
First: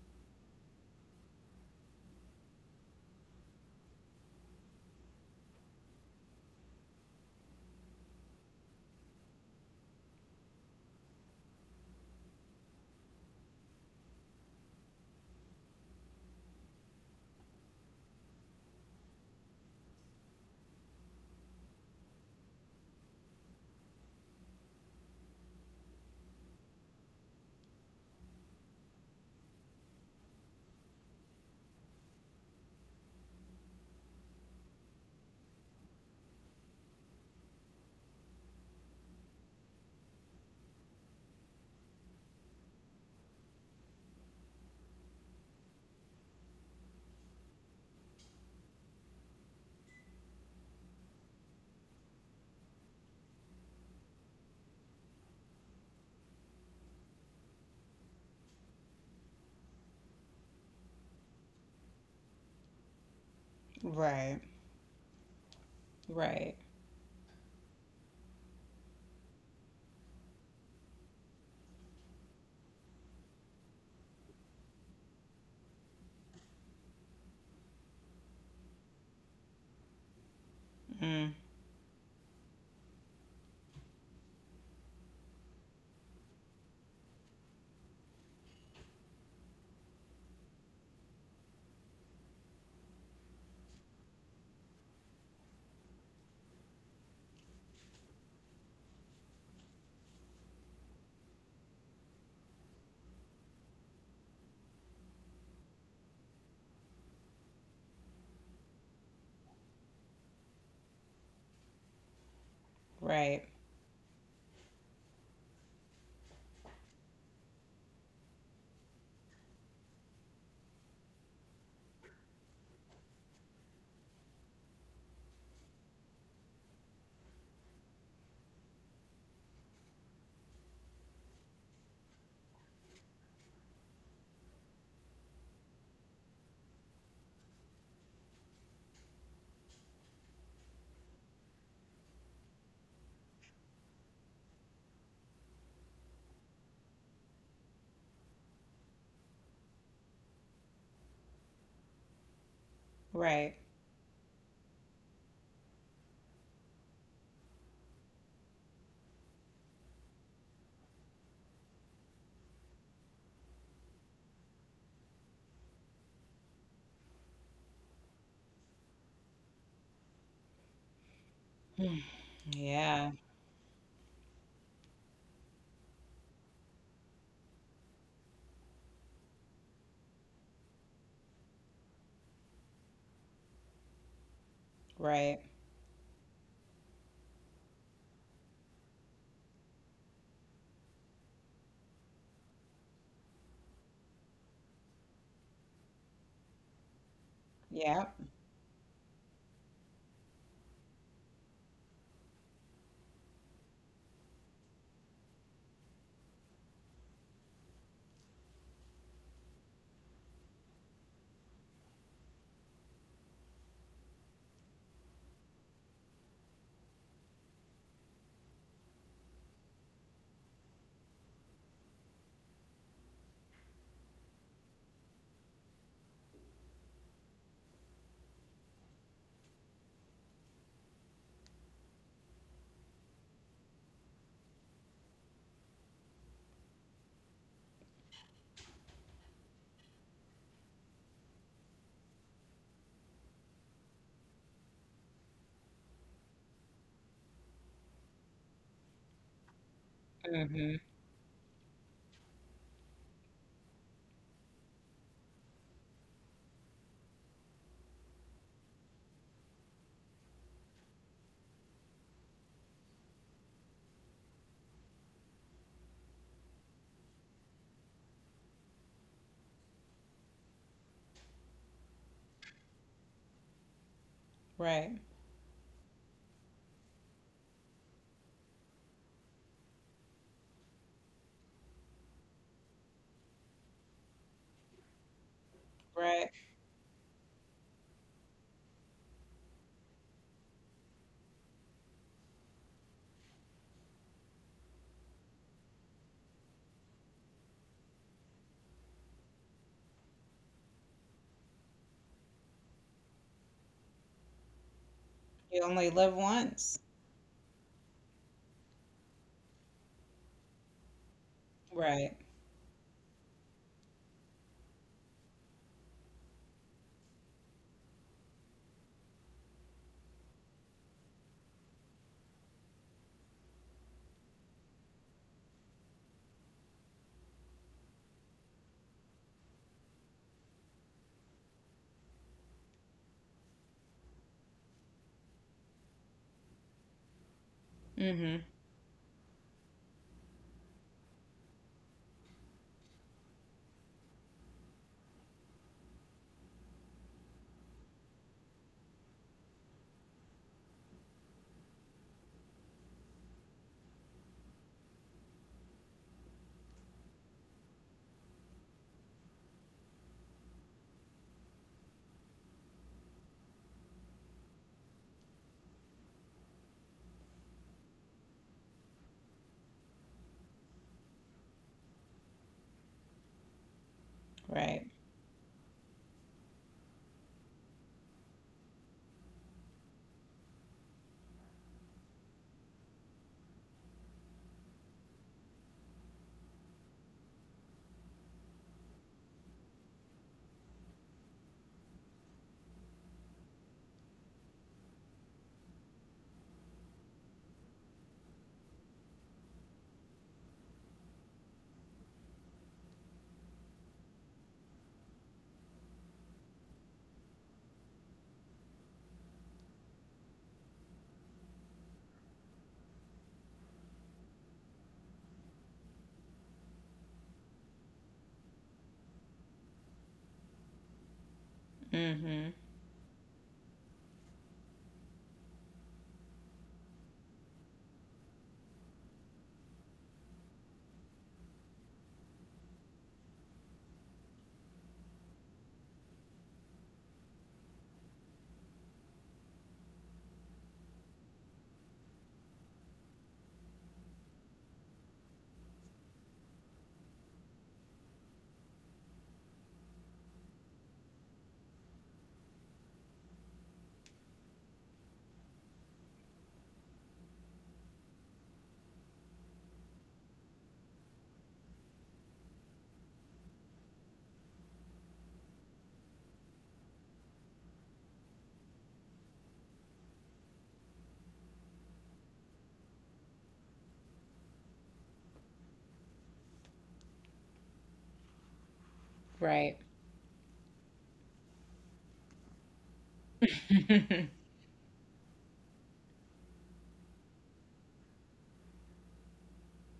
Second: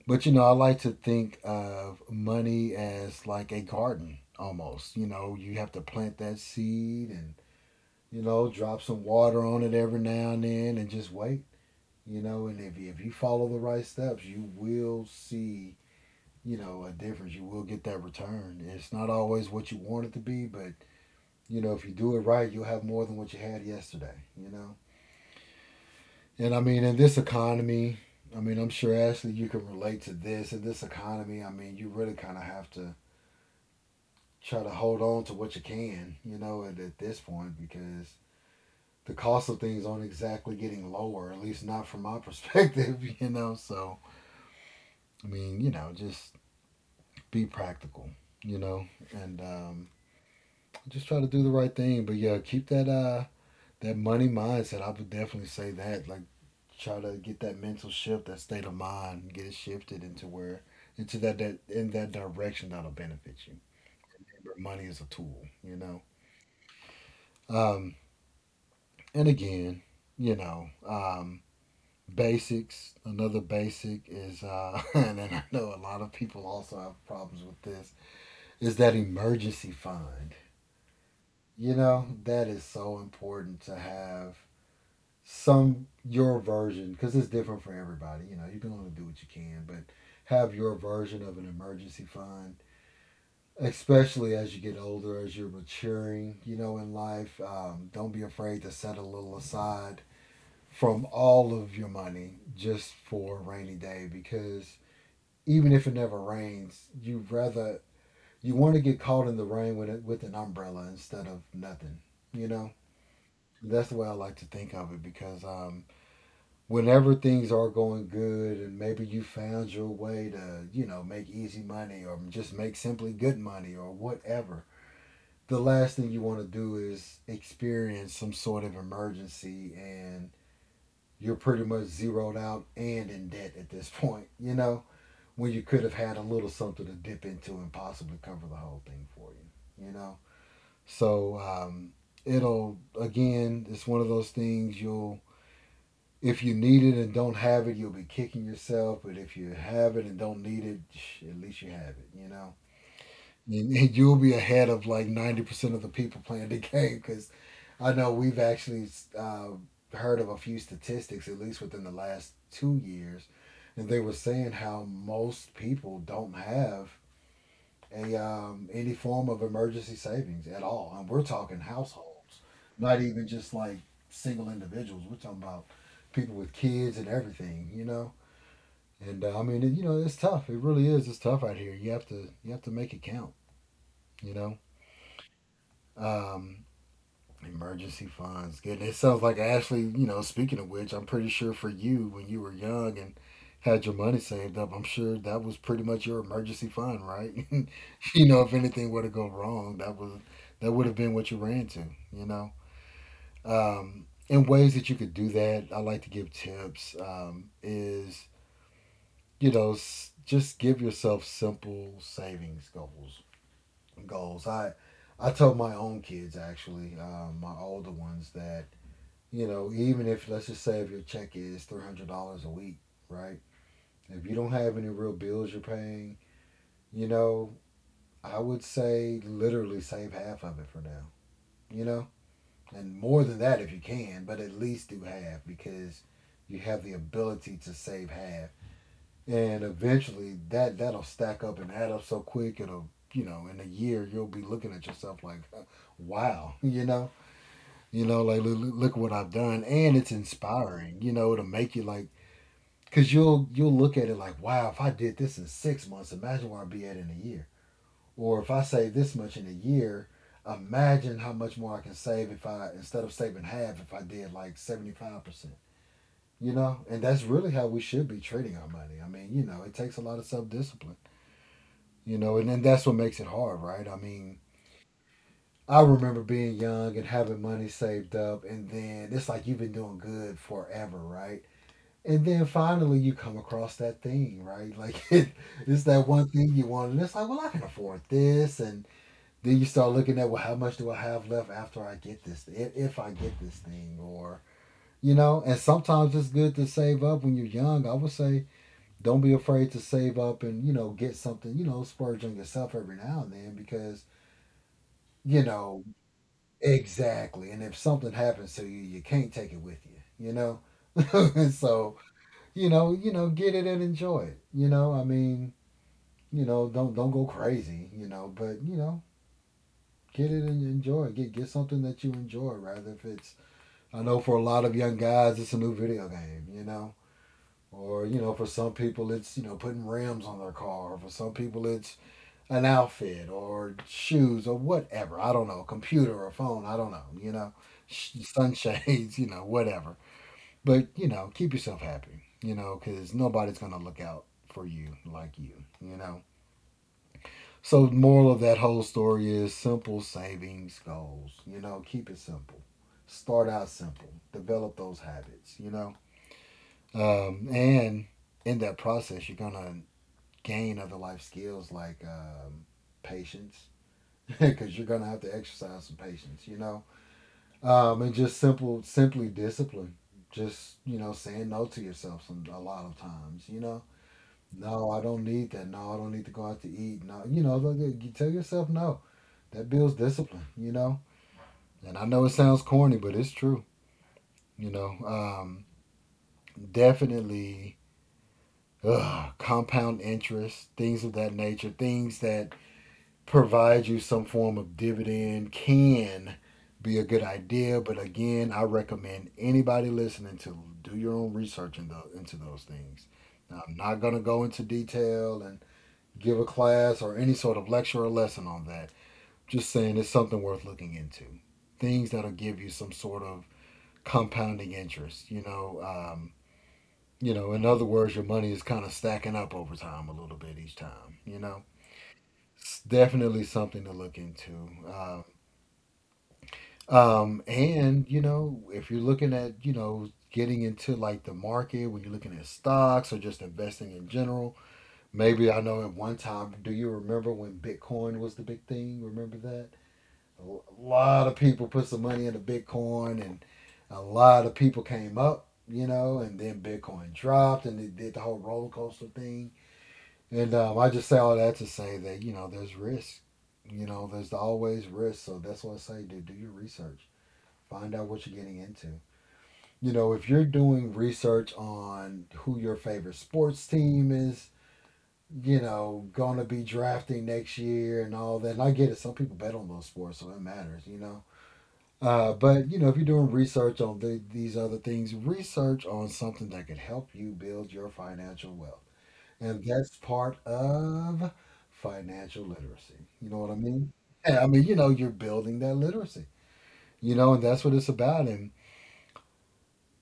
but you know, I like to think of money as like a garden almost. You know, you have to plant that seed and, you know, drop some water on it every now and then, and just wait. You know, and if you follow the right steps, you will see, you know, a difference. You will get that return. It's not always what you want it to be, but you know, if you do it right, you'll have more than what you had yesterday, you know. And I mean, in this economy, I'm sure, Ashley, you can relate to this, in this economy, I mean, you really kind of have to try to hold on to what you can, you know, at this point, because the cost of things aren't exactly getting lower, at least not from my perspective, you know. So I mean, you know, just be practical, you know, and just try to do the right thing. But yeah, keep that that money mindset. I would definitely say that. Like, try to get that mental shift, that state of mind, get it shifted into where into that in that direction that'll benefit you.
Right.
Remember, money is a tool, you know.
Right.
Um, and again, you know, basics. Another basic is, and then, I know a lot of people also have problems with this, is that emergency fund.
Mm,
You know, that is so important to have some your version, because it's different for everybody. You know, you can only do what you can, but have your version of an emergency fund, especially as you get older, as you're maturing, you know, in life. Don't be afraid to set a little aside from all of your money, just for a rainy day, because even if it never rains, you rather you want to get caught in the rain with it, with an umbrella, instead of nothing. You know,
right.
that's the way I like to think of it. Because whenever things are going good and maybe you found your way to, you know, make easy money, or just make simply good money or whatever, the last thing you want to do is experience some sort of emergency, and you're pretty much zeroed out and in debt at this point, you know, when you could have had a little something to dip into and possibly cover the whole thing for you, you know? So it'll, again, it's one of those things, you'll, if you need it and don't have it, you'll be kicking yourself. But if you have it and don't need it, at least you have it, you know?
Right.
And you'll be ahead of like 90% of the people playing the game, because I know we've actually uh, heard of a few statistics, at least within the last two years. And they were saying how most people don't have a any form of emergency savings at all. And we're talking
Mm.
households, not
Yeah.
even just like single individuals. We're talking about people with kids and everything, you know. And I mean, you know, it's tough. It really is. It's tough out here. You have to make it count, you know.
Right.
Um, Emergency funds. Good. It sounds like Ashley, you know, speaking of which, I'm pretty sure for you when you were young and had your money saved up, I'm sure that was pretty much your emergency fund, right?
Yeah.
You know, if anything were to go wrong, that was that would have been what you ran to, you know. And ways that you could do that, I like to give tips is, you know, just give yourself simple savings goals. Goals. I told my own kids actually, my older ones that you know, even if let's just say if your check is $300 a week, right? If you don't have any real bills you're paying, you know, I would say literally save half of it for now. You know, and more than that if you can, but at least do half because you have the ability to save half, and eventually that'll stack up and add up so quick it'll you know in a year you'll be looking at yourself like wow. You know, you know, like look, look what I've done. And it's
Mhm.
inspiring, you know, to make you like, cause you'll look at it like, wow, if I did this in 6 months, imagine where I'd be at in a year. Or if I save this much in a year, imagine how much more I can save if I instead of saving half, if I did like 75%. You know, and that's really how we should be treating our money. I mean, you know, it takes a lot of self discipline. You know, and then that's what makes it hard, right? I mean,
Right.
I remember being young and having money saved up, and then it's like you've been doing good forever, right? And then finally, you come across that thing, right? Like, it, it's that one
Right.
thing you want, and it's like, well, I can afford this. And then you start looking at, well, how much do I have left after I get this, if I get this thing, or you know. And sometimes it's good to save up when you're young. I would say, don't be afraid to save up and you know get something, you know, splurge on yourself every now and then because you
You
know
only live once.
exactly. And if something happens to you, you can't take it with you, you know. So,
Right.
you know, get it and enjoy it. You know, I mean, you know, don't go crazy, you know, but you know, get it and enjoy it. Get something that you enjoy rather if it's, I know for a lot of young guys it's a new video game, you know. Or, you know, for some people it's, you know, putting rims on their car. Or for some people it's an outfit or shoes or whatever. I don't know, computer or phone, I don't know, you know.
Mhm.
Sunshades, you know, whatever. But, you know, keep yourself happy, you know, because nobody's going to look out for you like you know. So, the moral of that whole story is simple savings goals, you know, keep it simple. Start out simple, develop those habits, you know. And in that process, you're going to gain other life skills like patience, because you're going to have to exercise some patience, you know, and just simple, simply discipline. Just you know, saying no to yourself some, a lot of times. You know,
Right.
no, I don't need that. No, I don't need to go out to eat. No, you know, look, you tell yourself no. That builds discipline. You know, and I know it sounds corny, but it's true. You know, definitely compound interest, things of that nature, things that provide you some form of dividend can be a good idea. But again, I recommend anybody listening to do your own research in into those things. Now, I'm not going to go into detail and give a class or any sort of lecture or lesson on that. Just saying it's something worth looking into. Things that'll give you some sort of compounding interest. You know, in other words, your money is kind of stacking up over time a little bit each time. You know,
Mhm.
it's definitely something to look into. And you know, if you're looking at, you know, getting into like the market when you're looking at stocks or just investing in general, maybe I know at one time, do you remember when Bitcoin was the big thing? Remember that? A lot of people put some money into Bitcoin and a lot of people came up, you know, and then Bitcoin dropped and it did the whole roller coaster thing. And I just say all that to say that, you know, there's risk. You know, there's always risk. So that's why I say, dude, do your research. Find out what you're getting into. You know, if you're doing research on who your favorite sports team is, you know, gonna be drafting next year and all that. And I get it. Some people bet on those sports, so it matters. You know. But you know, if you're doing research on these other things, research on something that could help you build your financial wealth, and
Right.
that's part of financial literacy. You know what I mean? Yeah, I mean, you know, you're building that literacy. You know, and that's what it's about. And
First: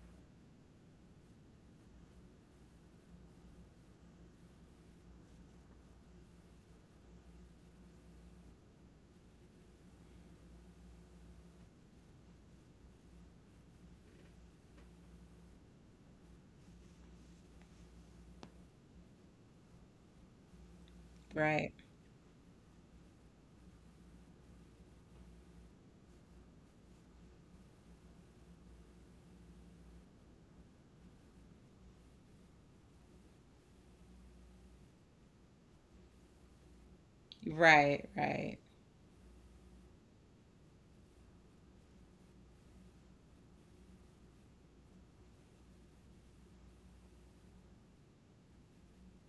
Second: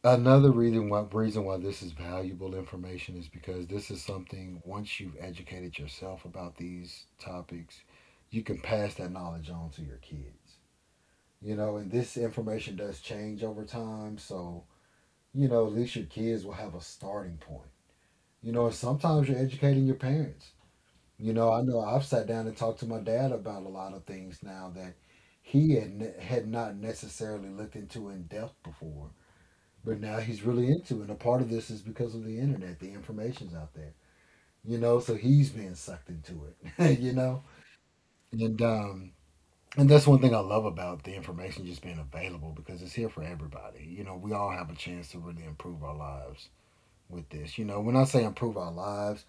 another reason why this is valuable information is because this is something once you've educated yourself about these topics, you can pass that knowledge on to your kids. You know, and this information does change over time, so you know, at least your kids will have a starting point. You know, and sometimes you're educating your parents. You know, I
Right.
know I've sat down and talked to my dad about a lot of things now that he had, had not necessarily looked into in depth before, but now he's really into it. And a part of this is because of the internet, the information's out there, you know. So he's being sucked into it, you know.
Right. Right.
And um, and that's one thing I love about the information just being available because it's here for everybody. You know, we all have a chance to really improve our lives with this. You know, when I say improve our lives,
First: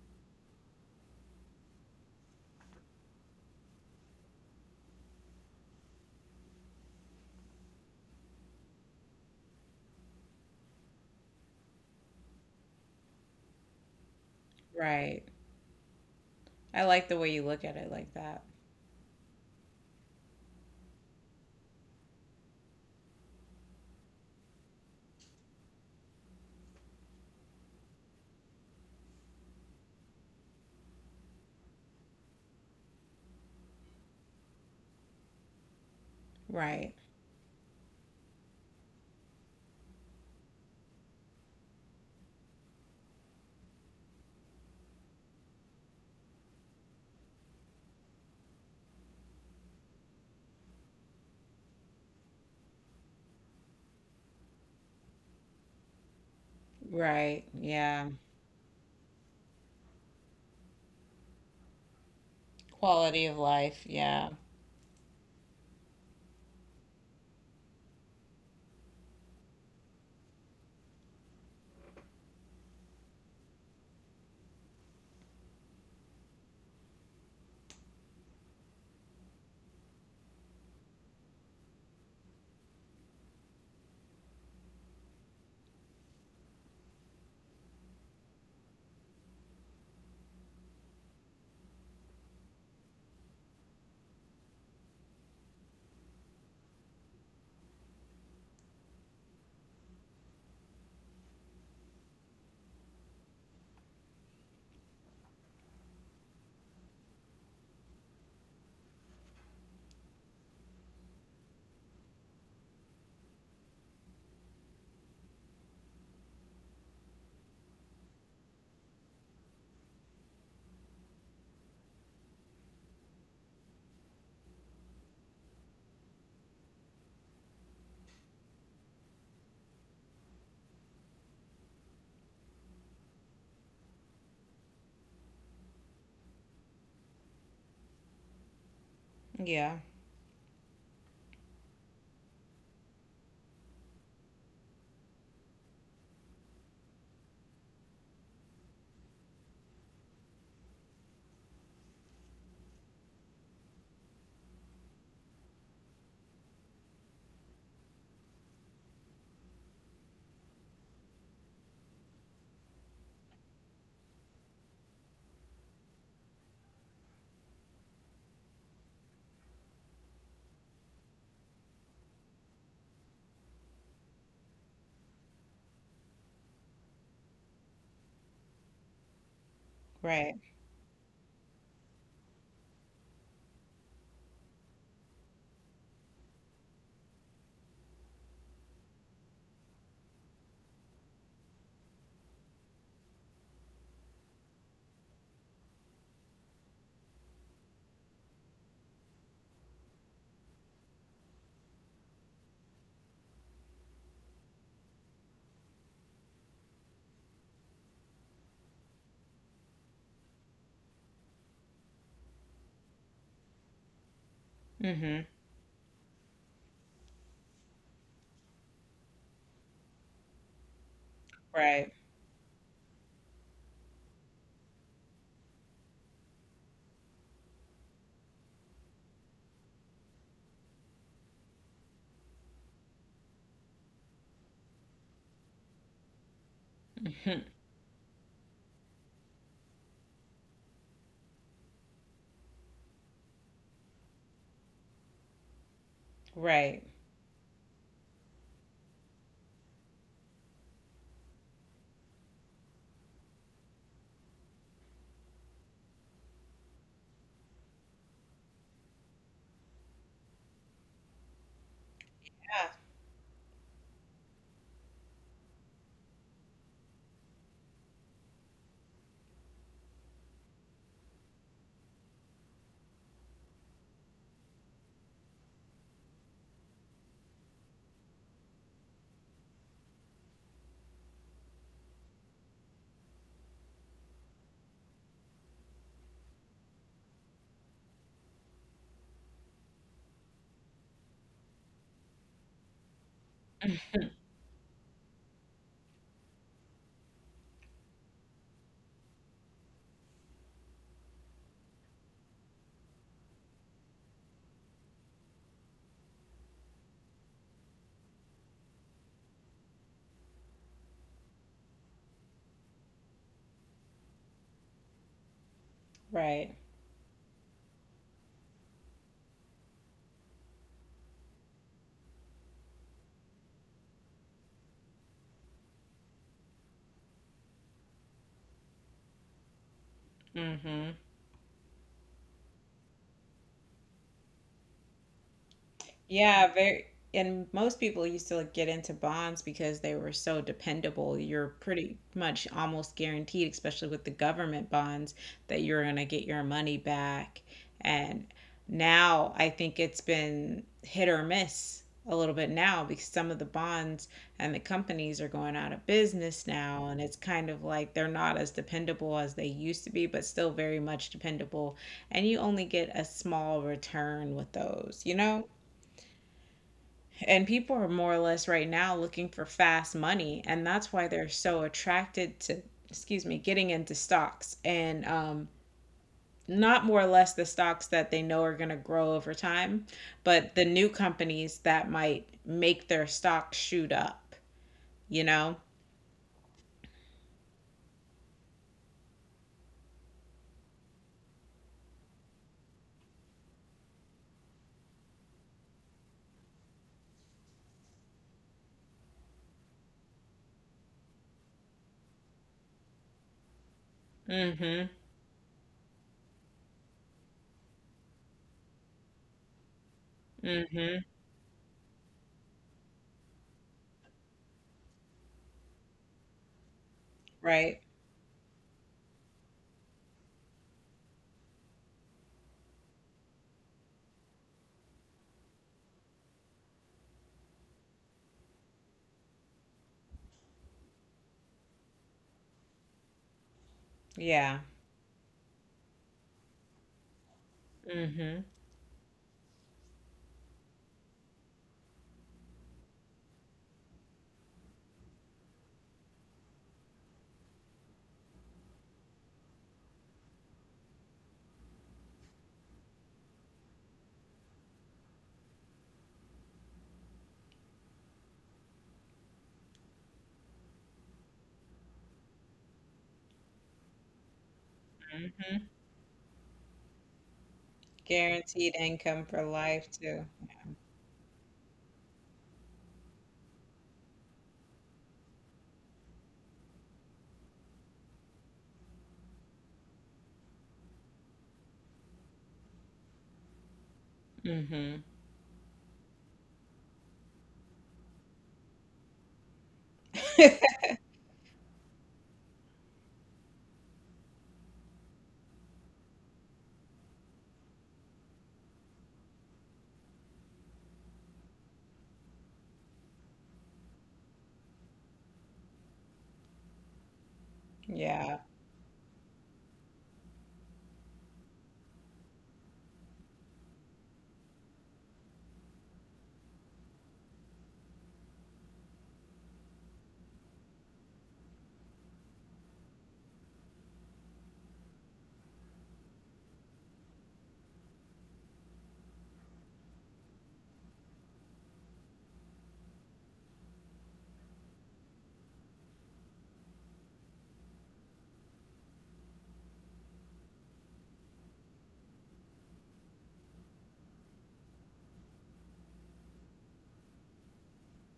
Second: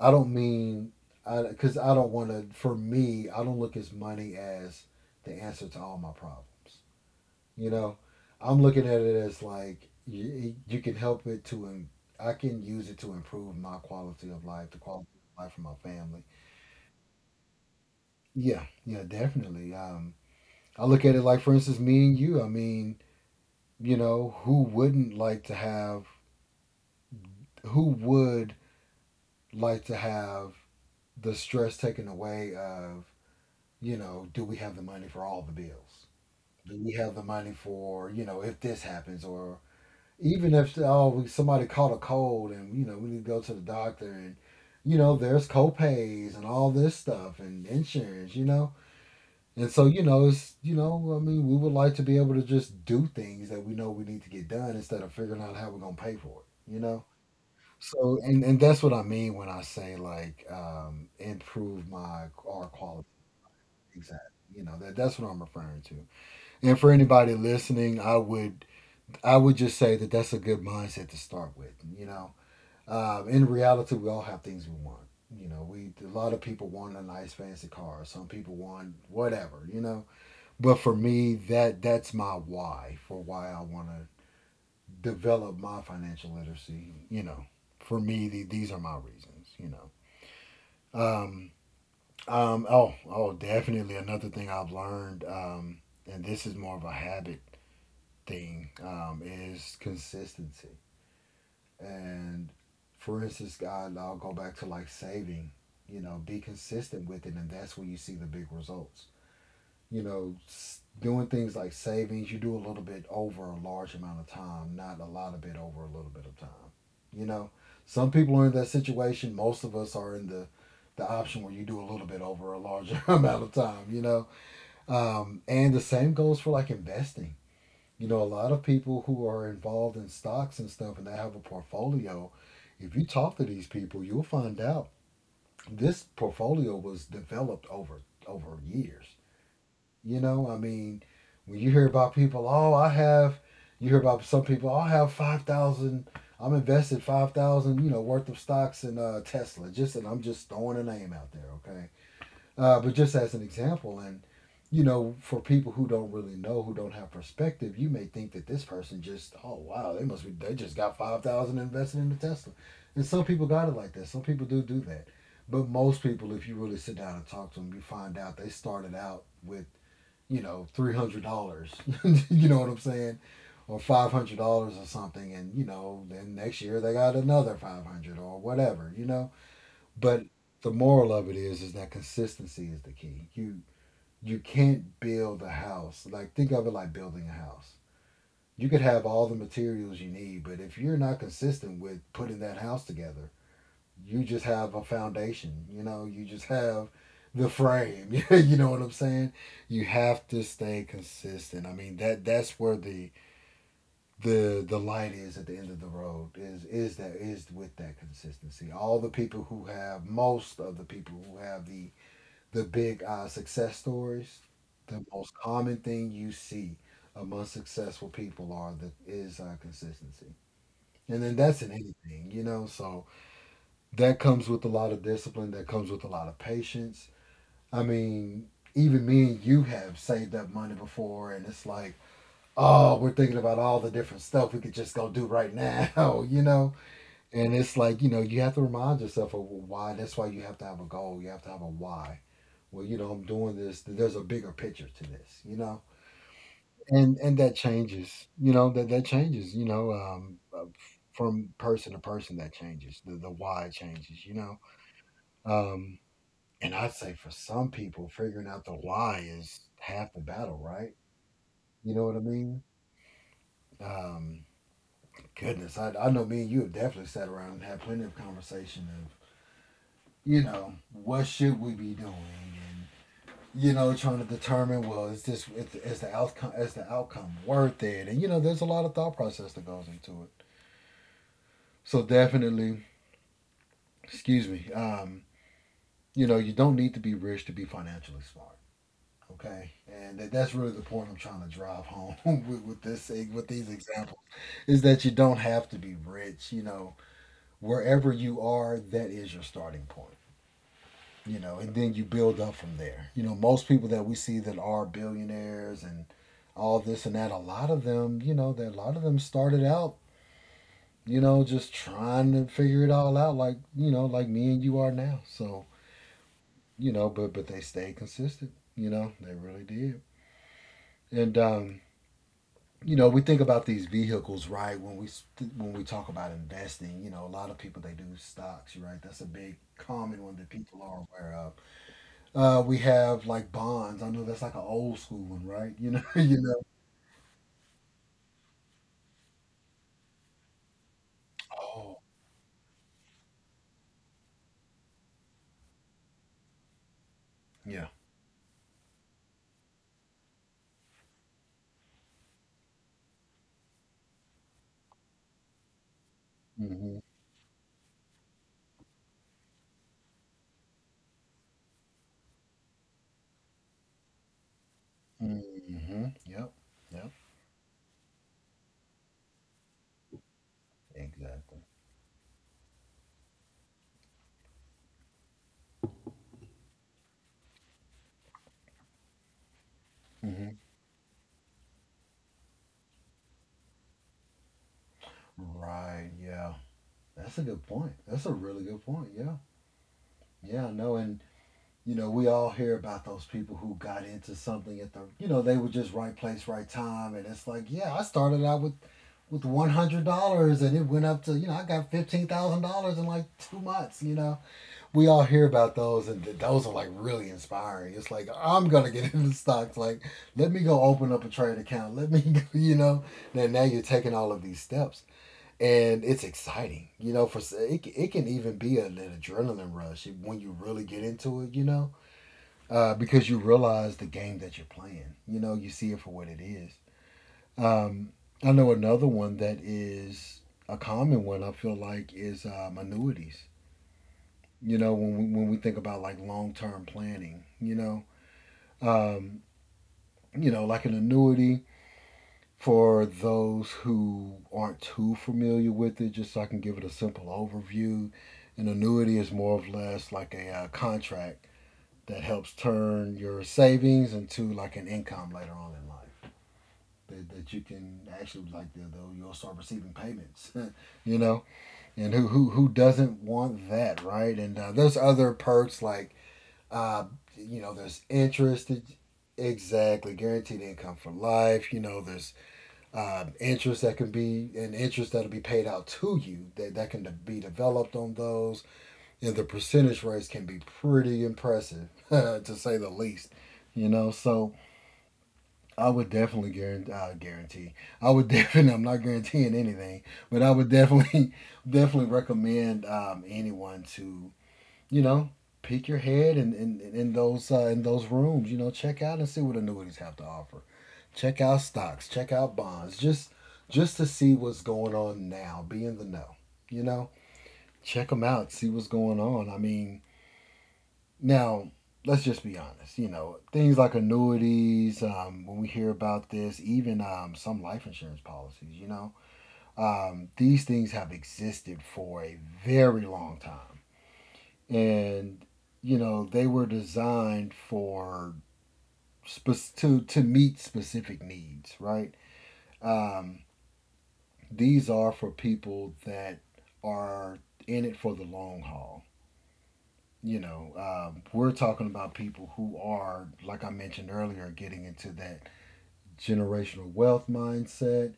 I don't mean because I don't want to. For me, I don't look as money as the answer to all my problems. You know, I'm looking at it as like you can help it I can use it to improve my quality of life, the quality
Right.
of life for my family.
I like the way you look at it like that.
Yeah, yeah, definitely. I look at it like, for instance, me and you. I mean, you know, who wouldn't like to have, who would like to have the stress taken away of, you know, do we have the money for all the bills? Do we
Right.
have the money for, you know, if this happens or even if oh somebody caught a cold and you know we need to go to the doctor and you know there's co-pays and all this stuff and insurance you know and so you know it's you know I mean we would like to be able to just do things that we know we need to get done instead of figuring out how we're going to pay for it you know.
Right. Yeah.
So and that's what I mean when I say like, improve my our quality
Quality of life.
exactly,
Yeah.
you know, that that's what I'm referring to. And for anybody listening I would just say that that's a good mindset to start with, you know. In reality, we all have things we want. You know, we a lot of people want a nice fancy car. Some people want whatever. You know, but for me, that's my why for why I want to develop my financial literacy. You know, for me, these are my reasons. You know, um, oh, oh, definitely another thing I've learned, and this is more of a habit thing, is consistency. And for instance, God, I'll go back to like saving, you know, be consistent with it. And that's when you see the big results. You know, doing things like savings, you do a little bit over a large amount of time, not a lot of it over a little bit of time. You know, some people are in that situation. Most of us are in the option where you do a little bit over a larger amount of time, you know. And the same goes for like investing, you know, a lot of people who are involved in stocks and stuff and they have a portfolio. If you talk to these people, you'll find out this portfolio was developed over years.
Yeah.
You know, I mean, when you hear about people, oh, I have, you hear about some people, oh, I have 5,000, I'm invested 5,000, you know, worth of stocks in Tesla. Just, and I'm just throwing a name out there, okay? But just as an example. And you know, for people who don't really know, who don't have perspective, you may think that this person just, oh wow, they must be, they just got 5,000 invested in the Tesla, and some people got it like that. Some people do do that, but most people, if you really sit down and talk to them, you find out they started out with, you know, $300. You know what I'm saying? Or $500 or something, and you know, then next year they got another five hundred dollars or whatever, you know. But
Right.
the moral of it is that consistency is the key. You can't build a house. Like, think of it like building a house. You could have all the materials you need, but if you're not consistent with putting that house together, you just have a foundation. You know, you just have the frame. You know what I'm saying? You have to stay consistent. I mean, that that's where the light is at the end of the road, is that, is with that consistency. All the people who have, most of the people who have the big success stories, the
Mhm.
most common thing you see among successful people are, the is consistency, and then that's in
Right.
anything, So that comes with a lot of discipline. That comes with a lot of patience. I mean, even me and you have saved up money before, and it's like, oh, we're thinking about all the different stuff we could just go do right now, .
Mhm.
And it's like, you know, you have to remind yourself of why. That's why you have to have a goal. You have to have a why. Well, you know, I'm doing this. There's a bigger picture to this, you know?
Right.
And that changes, you know, that that changes, you know, from person to person that changes. The why changes, Um, and I'd say for some people, figuring out the why is half the battle, right? You know what I mean?
Yeah.
Um, Goodness, I know me and you have definitely sat around and had plenty of conversation of, you know, what should we be doing? And, you know, trying to determine, well, is this, is the outcome, is the outcome worth it? And you know, there's a lot of thought process that goes into it. So definitely, excuse me. You know, you don't need to be rich to be financially smart. Okay, and that, that's really the point I'm trying to drive home with this, with these examples, is that you don't have to be rich. You know, wherever you are, that is your starting point. You know, and then you build up from there. You know, most people that we see that are billionaires and all this and that, a lot of them, you know, that a lot of them started out, you know, just trying to figure it all out, like you know, like me and you are now. So
Right.
you know, but they stayed consistent. You know, they really did. And you know, we think about these vehicles, right? When we talk about investing, you know, a lot of people, they do stocks, right? That's a big common one that people
Mhm.
are aware of. We have like Bonds. I know that's like an old school one, right? You know, you
Yeah,
know.
very. And most people used to like get into bonds because they were so dependable. You're pretty
Oh,
much almost guaranteed, especially with the government bonds, that you're going to get your money back.
yeah.
And now I think it's been hit or miss a little bit now because some of the bonds and the companies are going out of business now.
Hmm.
And it's kind of like they're not as dependable as they used to be, but still very much dependable. And you only get a small return with those, you
mm
know?
hmm Yep. Yep.
And people are more or less right now looking for fast money, and that's why they're so
Exactly.
attracted to, excuse me, getting into stocks and not more or less the stocks that they know are going to grow over time,
mm hmm
but the new companies that might make their stock shoot up, you know?
Right. Yeah. That's a good point. That's a really good point. Yeah. Yeah, I know. And, you know, we all hear about those people who got into something at the, you know, they were just right place, right time. And it's like, yeah, I started out with $100, and it went up to, you know, I got $15,000 in like 2 months, you know.
Mm-hmm.
We all hear about those, and those are like really inspiring. It's like, I'm gonna get into stocks. Like, let me go
Mm-hmm.
open up a trade account. Let me, go, Then now you're taking all of these steps, and it's exciting. You know, for
Right.
it, it can even be an adrenaline rush when you really get into it. You know, because you realize the game that you're playing. You know, you see it for what it is. Um, I know another one that is a common one, I feel like, is annuities,
Yeah.
you know, when we think about like long-term planning, you know.
Mm-hmm.
um, you know, like an annuity, for those who aren't too familiar with it, just so I can give it a simple overview, an annuity is more or less like a contract that helps turn your savings into like an income later on in life. That, that you can actually, like you'll start receiving payments. You know, and who doesn't want that, right? And there's other
Mm-hmm.
perks, like Uh, you know, there's interest.
Guaranteed income for life
Exactly,
too.
guaranteed income for life. You know, there's interest that can be, an interest that'll be paid out to you, that that can be developed on those, and the percentage rates can be pretty impressive, to say the least. You know, so
Mm-hmm.
I would definitely guarantee. Guarantee. I would definitely, I'm not guaranteeing anything, but I would definitely, definitely recommend anyone to, you know, peek your head in, in those in those rooms. You know, check out and see what annuities have to offer. Check out stocks. Check out bonds. Just to see what's going on now. Be in the know. You know, check them
Yeah.
out. See what's going on. I mean, now let's just be honest. You know, things like annuities. When we hear about this, even some life insurance policies. You know, these things have existed for a very long time, and you know, they were designed for to meet specific needs, right? Um, these are for people that are in it for the long haul. You know, we're talking about people who are, like I mentioned earlier, getting into that generational wealth mindset,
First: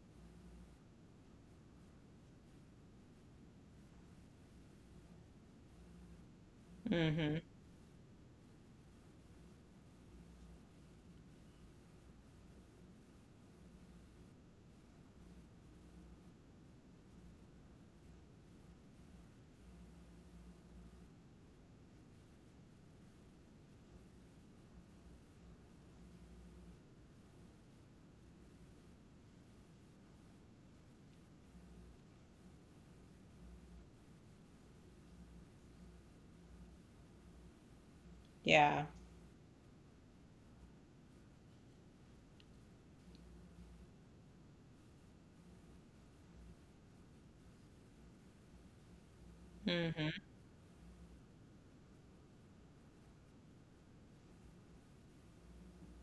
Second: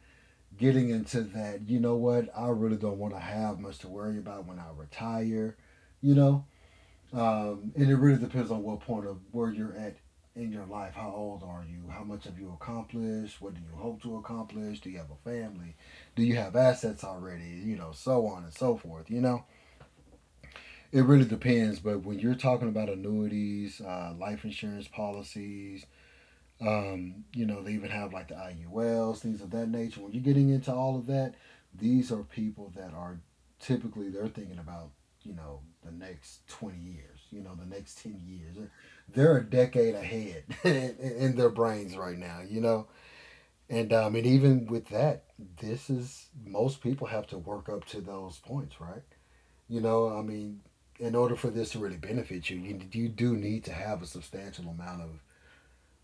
getting into that, you know what, I really don't want to have much to worry about when I retire. You know,
Mm-hmm.
and it really depends on what point of where you're at in your life. How old are you? How much have you accomplished? What do you hope to accomplish? Do you have a family? Do you have assets already? You know, so on and so forth. You know, it really depends. But when you're talking about annuities, life insurance policies, you know, they even have like the IULs, things of that nature. When you're getting into all of that, these are people that are typically, they're thinking about, you know, the next 20 years, you know, the next 10 years.
Yeah.
They're a decade ahead in, their brains right now, you know. And I mean, even with that, this is, most people have to work up to those points, right? You know,
Mm-hmm.
I mean, in order for this to really benefit you, you, you do need to have a substantial amount of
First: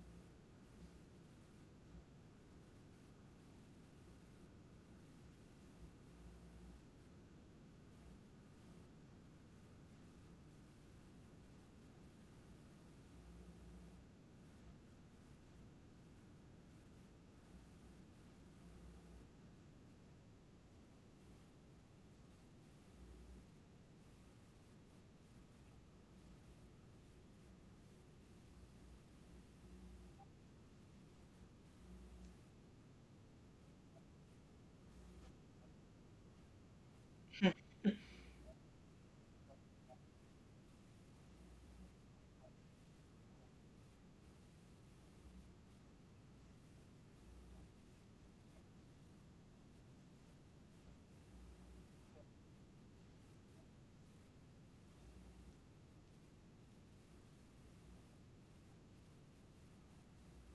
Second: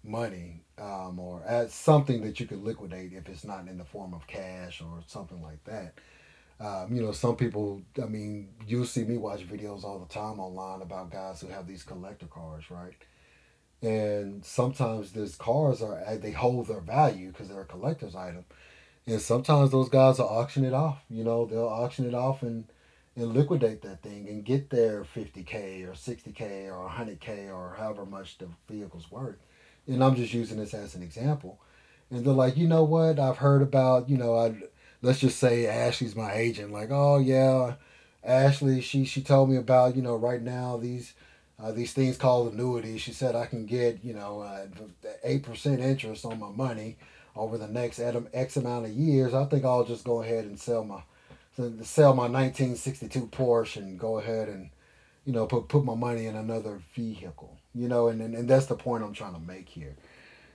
money, or as something that you could liquidate if it's not in the form of cash or something like that. You know, some people, I mean, you'll see me watch videos all the time online about guys who have these collector cars, right? And sometimes these cars are, they hold their value because they're a collector's item, and sometimes those guys will auction it off. You know, they'll auction it off and liquidate that thing and get their 50k or 60k or 100k, or however much the vehicle's worth. And I'm just using this as an example. And they're like, you know what, I've heard about, you know, I, let's just say Ashley's my agent. Like, oh yeah, Ashley, she told me about, you know, right now these things called annuities. She said I can get, you know, 8% interest on my money over the next X amount of years. I think I'll just go ahead and sell my, sell my 1962 Porsche and go ahead and, you know, put my money in another vehicle. You know, and and that's the point I'm trying to make here,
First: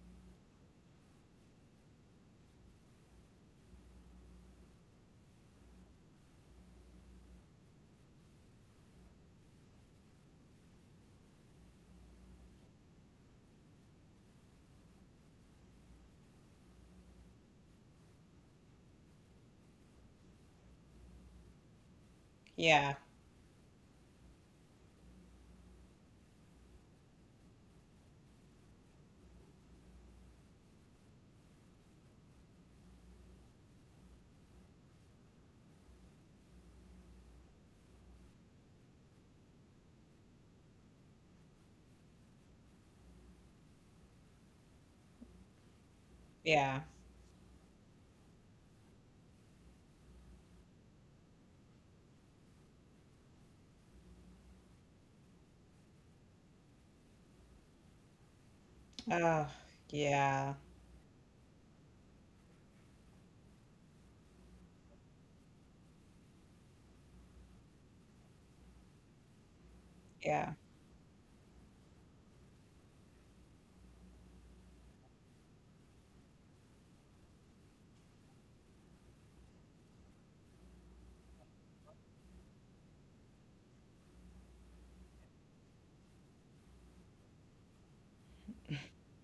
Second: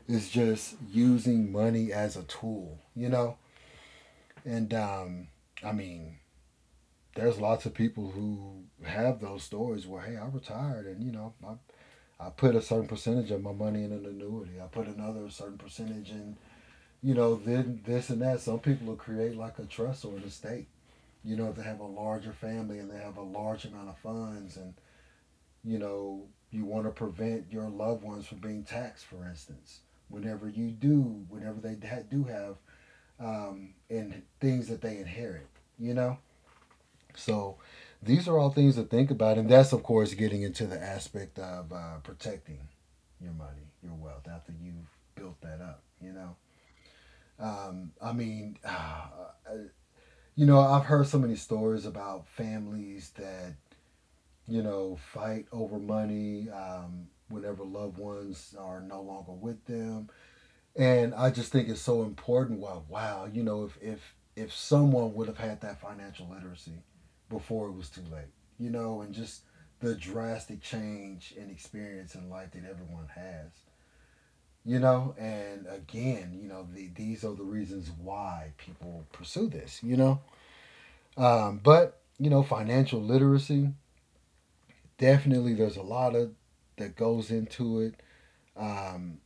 is just using money as a tool, you know? And um, I mean, there's lots of people who have those stories where, hey, I retired and, you know, I put a certain percentage of my money in an annuity. I put another certain percentage in, you know, then this and that. Some people will create like a trust or an estate. You know, if they have a larger family and
Yeah.
they have a large amount of funds and, you know, you want to prevent your loved ones from being taxed, for instance. Whenever you do, whenever they do have and things that they inherit, you know? So these are all things to think about. And that's, of course, getting into the aspect of protecting your money, your wealth, after you've built that up, you know?
Yeah.
I mean, you know, I've heard so many stories about families that, you know, fight over money whenever loved ones are no longer
Oh,
with them,
yeah,
and I just think it's so important. Wow, you know, if someone would have had that financial literacy before it was too late, you know, and just the
yeah.
drastic change and experience in life that everyone has, you know, and again, you know, these are the reasons why people pursue this, but you know, financial literacy definitely there's a lot of that goes into it. Um,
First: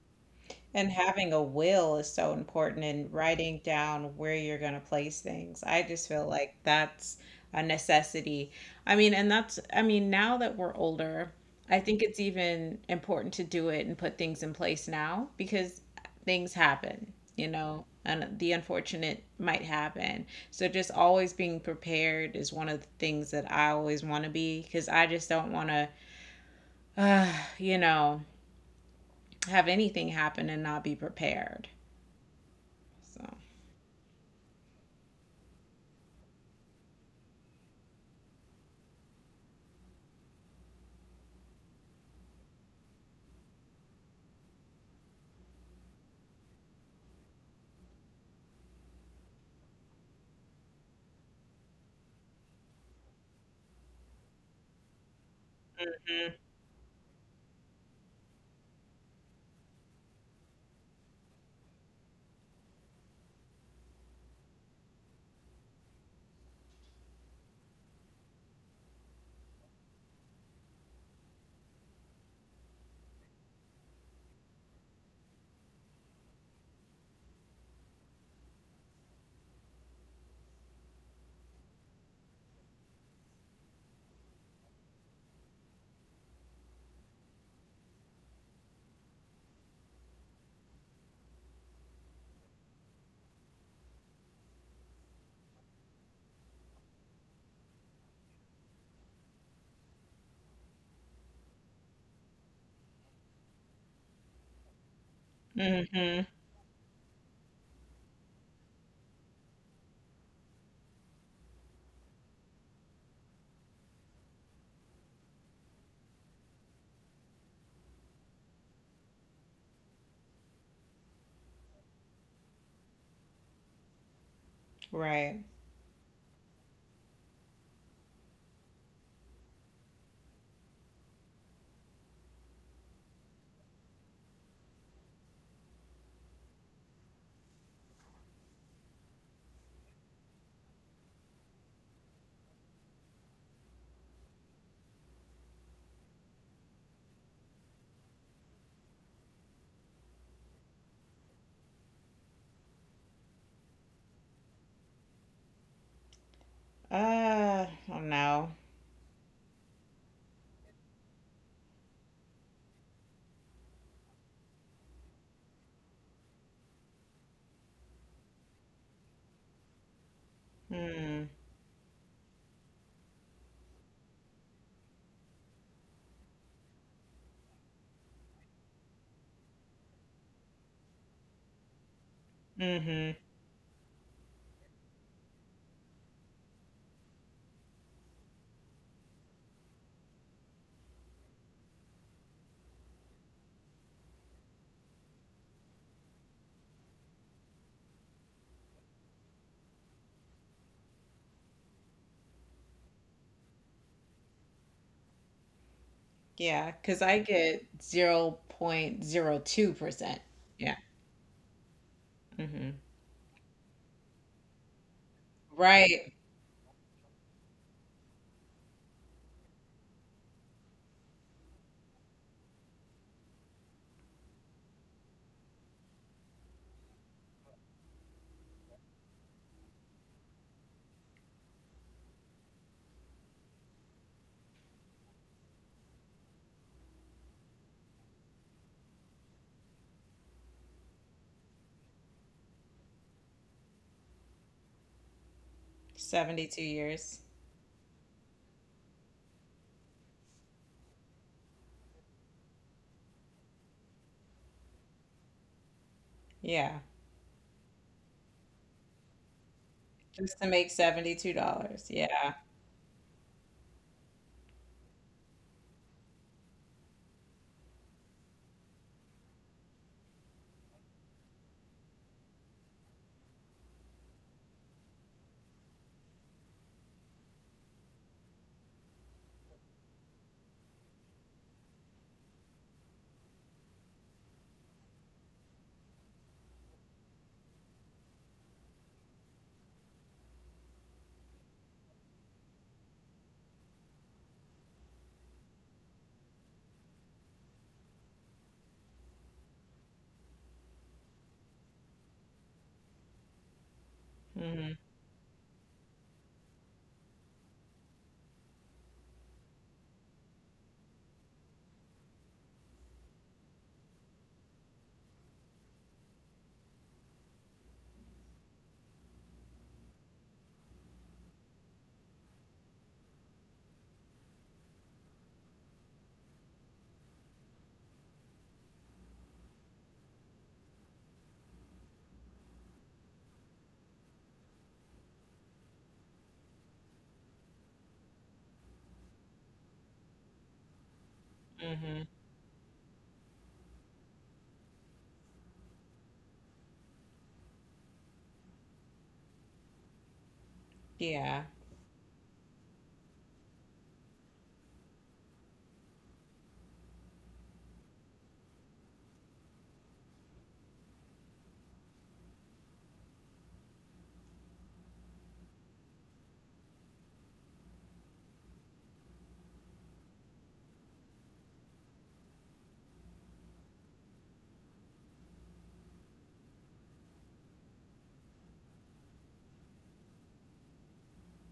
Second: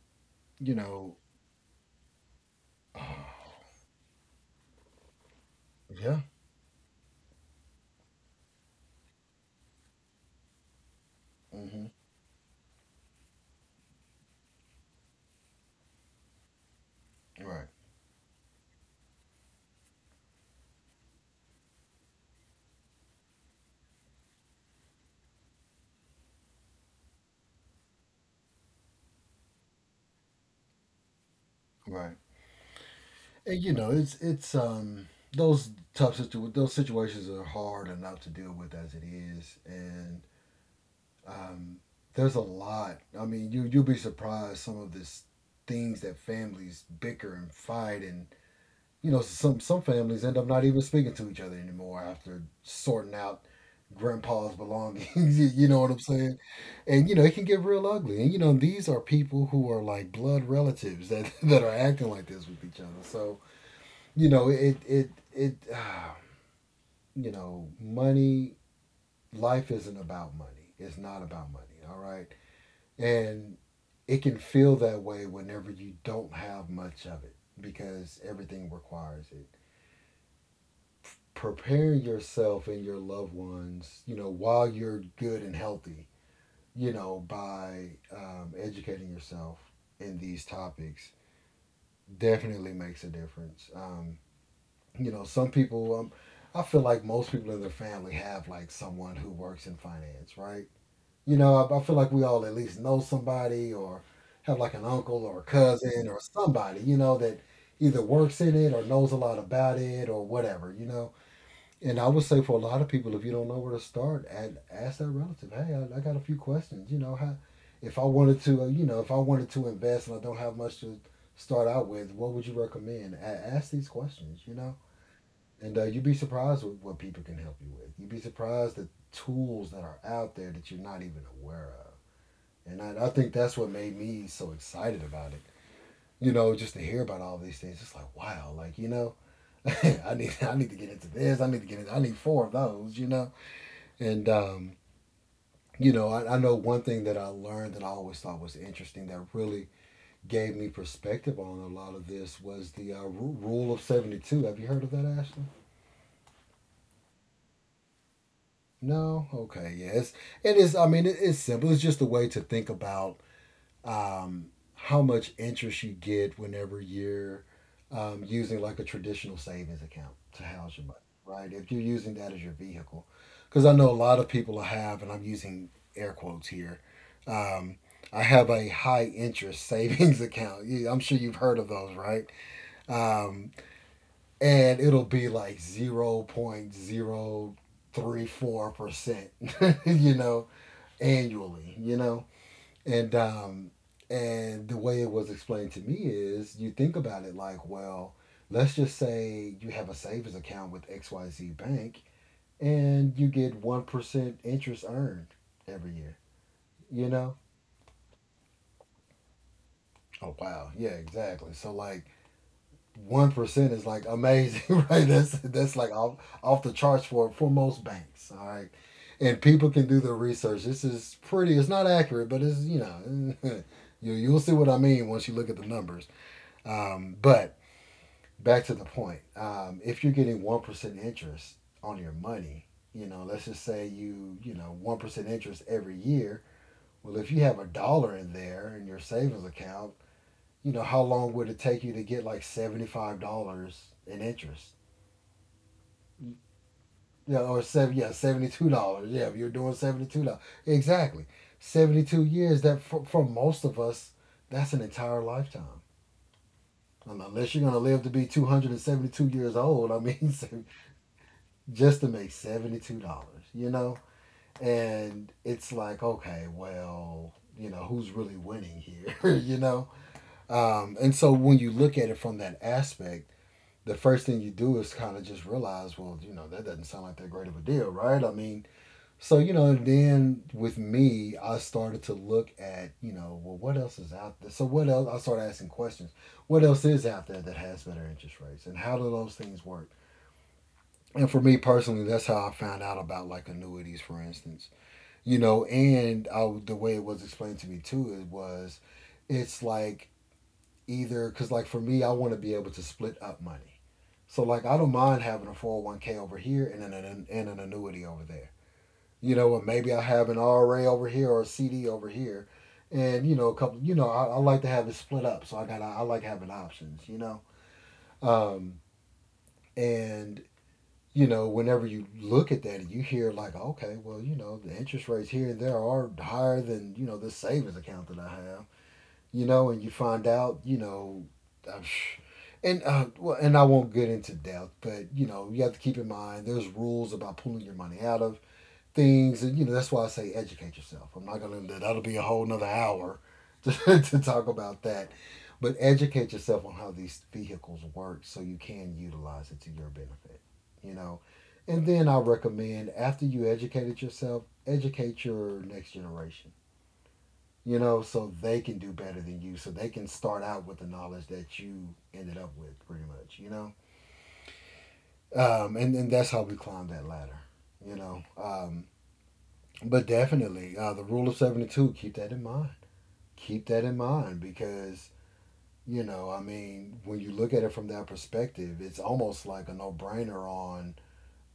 you
And
know,
having a will is so important and writing down where you're going to place things. I just
Yeah,
feel like that's a necessity. I mean, and that's, I mean, now that we're older, I
mm-hmm,
think it's even important to do it and put things in place now because things happen, you
right,
know, and the unfortunate might happen. So just always being prepared is one of the things that I always want to be because I just don't want to, uh, you know. Have anything happen and not be prepared.
right.
So,
And, you know, it's those situations are hard enough to deal with as it is, and um, there's a lot. I mean, you you'll be surprised some of this things that families bicker and fight, and you know, some families end up not even speaking to each other anymore after sorting out grandpa's belongings. you know what I'm saying? And you know, it can get real ugly. And you know, these are people who are like blood relatives that that are acting like this with each other. So you know it it it you know money life isn't about money. It's not about money, all right? And it can feel that way whenever you don't have much of it because everything requires it. Preparing yourself and your loved ones, you know, while you're good and healthy, you know, by educating yourself in these topics definitely makes a difference. You know, some people, I feel like most people in their family have like someone who works in finance, right? You know, I feel like we all at least know somebody or have like an uncle or a cousin or
hmm
somebody, you know, that either works in it or knows a lot about it or whatever, you know. And I would say for a lot of people, if you don't know where to start, ask that relative, hey, I got a few questions, you know, how, if I wanted to, you know, if I wanted to invest and I don't have much to start out with, what would you recommend? Ask these questions, you know,
right.
and you'd be surprised with what people can help you with. You'd be surprised at tools that are out there that you're not even aware of. And I think that's what made me so excited about it. You know, just to hear about all these things, it's like wow, like you know, I need to get into this. I need to get into, I need four of those. You know, and you know, I know one thing that I learned that I always thought was interesting that really gave me perspective on a lot of this was the rule of 72. Have you heard of that, Ashley?
I don't know.
No, okay, yes, yeah. It is. I mean, it, it's simple. It's just a way to think about um, how much interest you get whenever you're using like a traditional savings account to house your money,
Mm,
right? If you're using that as your vehicle, because I know a lot of people have, and I'm using air quotes here. Um, I have a high interest savings account. I'm sure you've heard of those, right?
hmm,
Um, and it'll be like 0.034%, you know, annually, you know? And um and the way it was explained to me is you think about it like, well, let's just say you have a savings account with XYZ Bank and you get 1% interest earned every year,
yeah, because
you
I
know?
get 0.02%.
Oh, wow.
Yeah.
Yeah, exactly. So, like,
Hmm.
1% is like amazing, right? That's like
Right.
off the charts for most banks. All right, and people can do the research. This is pretty. It's not accurate, but it's you know, you you'll see what I mean once you look at the numbers. But back to the point. If you're getting 1% interest on your money, you know, let's just say you you know 1% interest every year. Well, if you have a dollar in there in your savings account, you know, how long would it take you to get like $75 in interest?
72 years.
Yeah, or $72. Yeah, if you're doing $72. Exactly. 72 years, that for most of us, that's an entire lifetime.
Yeah.
Unless you're gonna live to be 272 years old, I mean,
Just to make $72.
just to make
Yeah.
$72, you know? And it's like, okay, well, you know, who's really winning here, you know? And so when you look at it from that aspect, the first thing you do is kind of just realize, well, you know, that doesn't sound like that great of a deal, right? I mean, so, you know, and then with me, I started to look at, you know, well, what else is out there? So, what else? I started asking questions. What else is out there that has better interest rates? And how do those things work? And for me personally, that's how I found out about like annuities, for instance. You know, and I, the way it was explained to me too, it was it's like either, because like for me, I want to be able to split up money so like I
Hmm.
don't mind having a 401k over here and an annuity over there. You know, and maybe I have an RA over here or a CD over here, and you know a couple. You know, I like to have it split up. So I like having options. You know, um, and you know whenever you look at that and you hear like okay, well you know the interest rates here and there are higher than you know the savings account that I have, you know, and you find out, you know, uh, and well, and I won't get into depth, but you know, you have to keep in mind there's rules about pulling your money out of things, and you know that's why I say educate yourself. I'm not gonna That'll
Hmm.
be a whole another hour to to talk about that, but educate yourself on how these vehicles work so you can utilize it to your benefit, you know.
Yeah.
And then I recommend after you educated yourself, educate your next generation, you know, so they can do better than you. So they can start out with the knowledge that you ended up with, pretty much, you know? And that's how we climb that ladder, you know? But definitely, the rule of 72, keep that in mind. Keep that in mind because, you know, I mean, when you look at it from that perspective, it's almost like a no brainer on,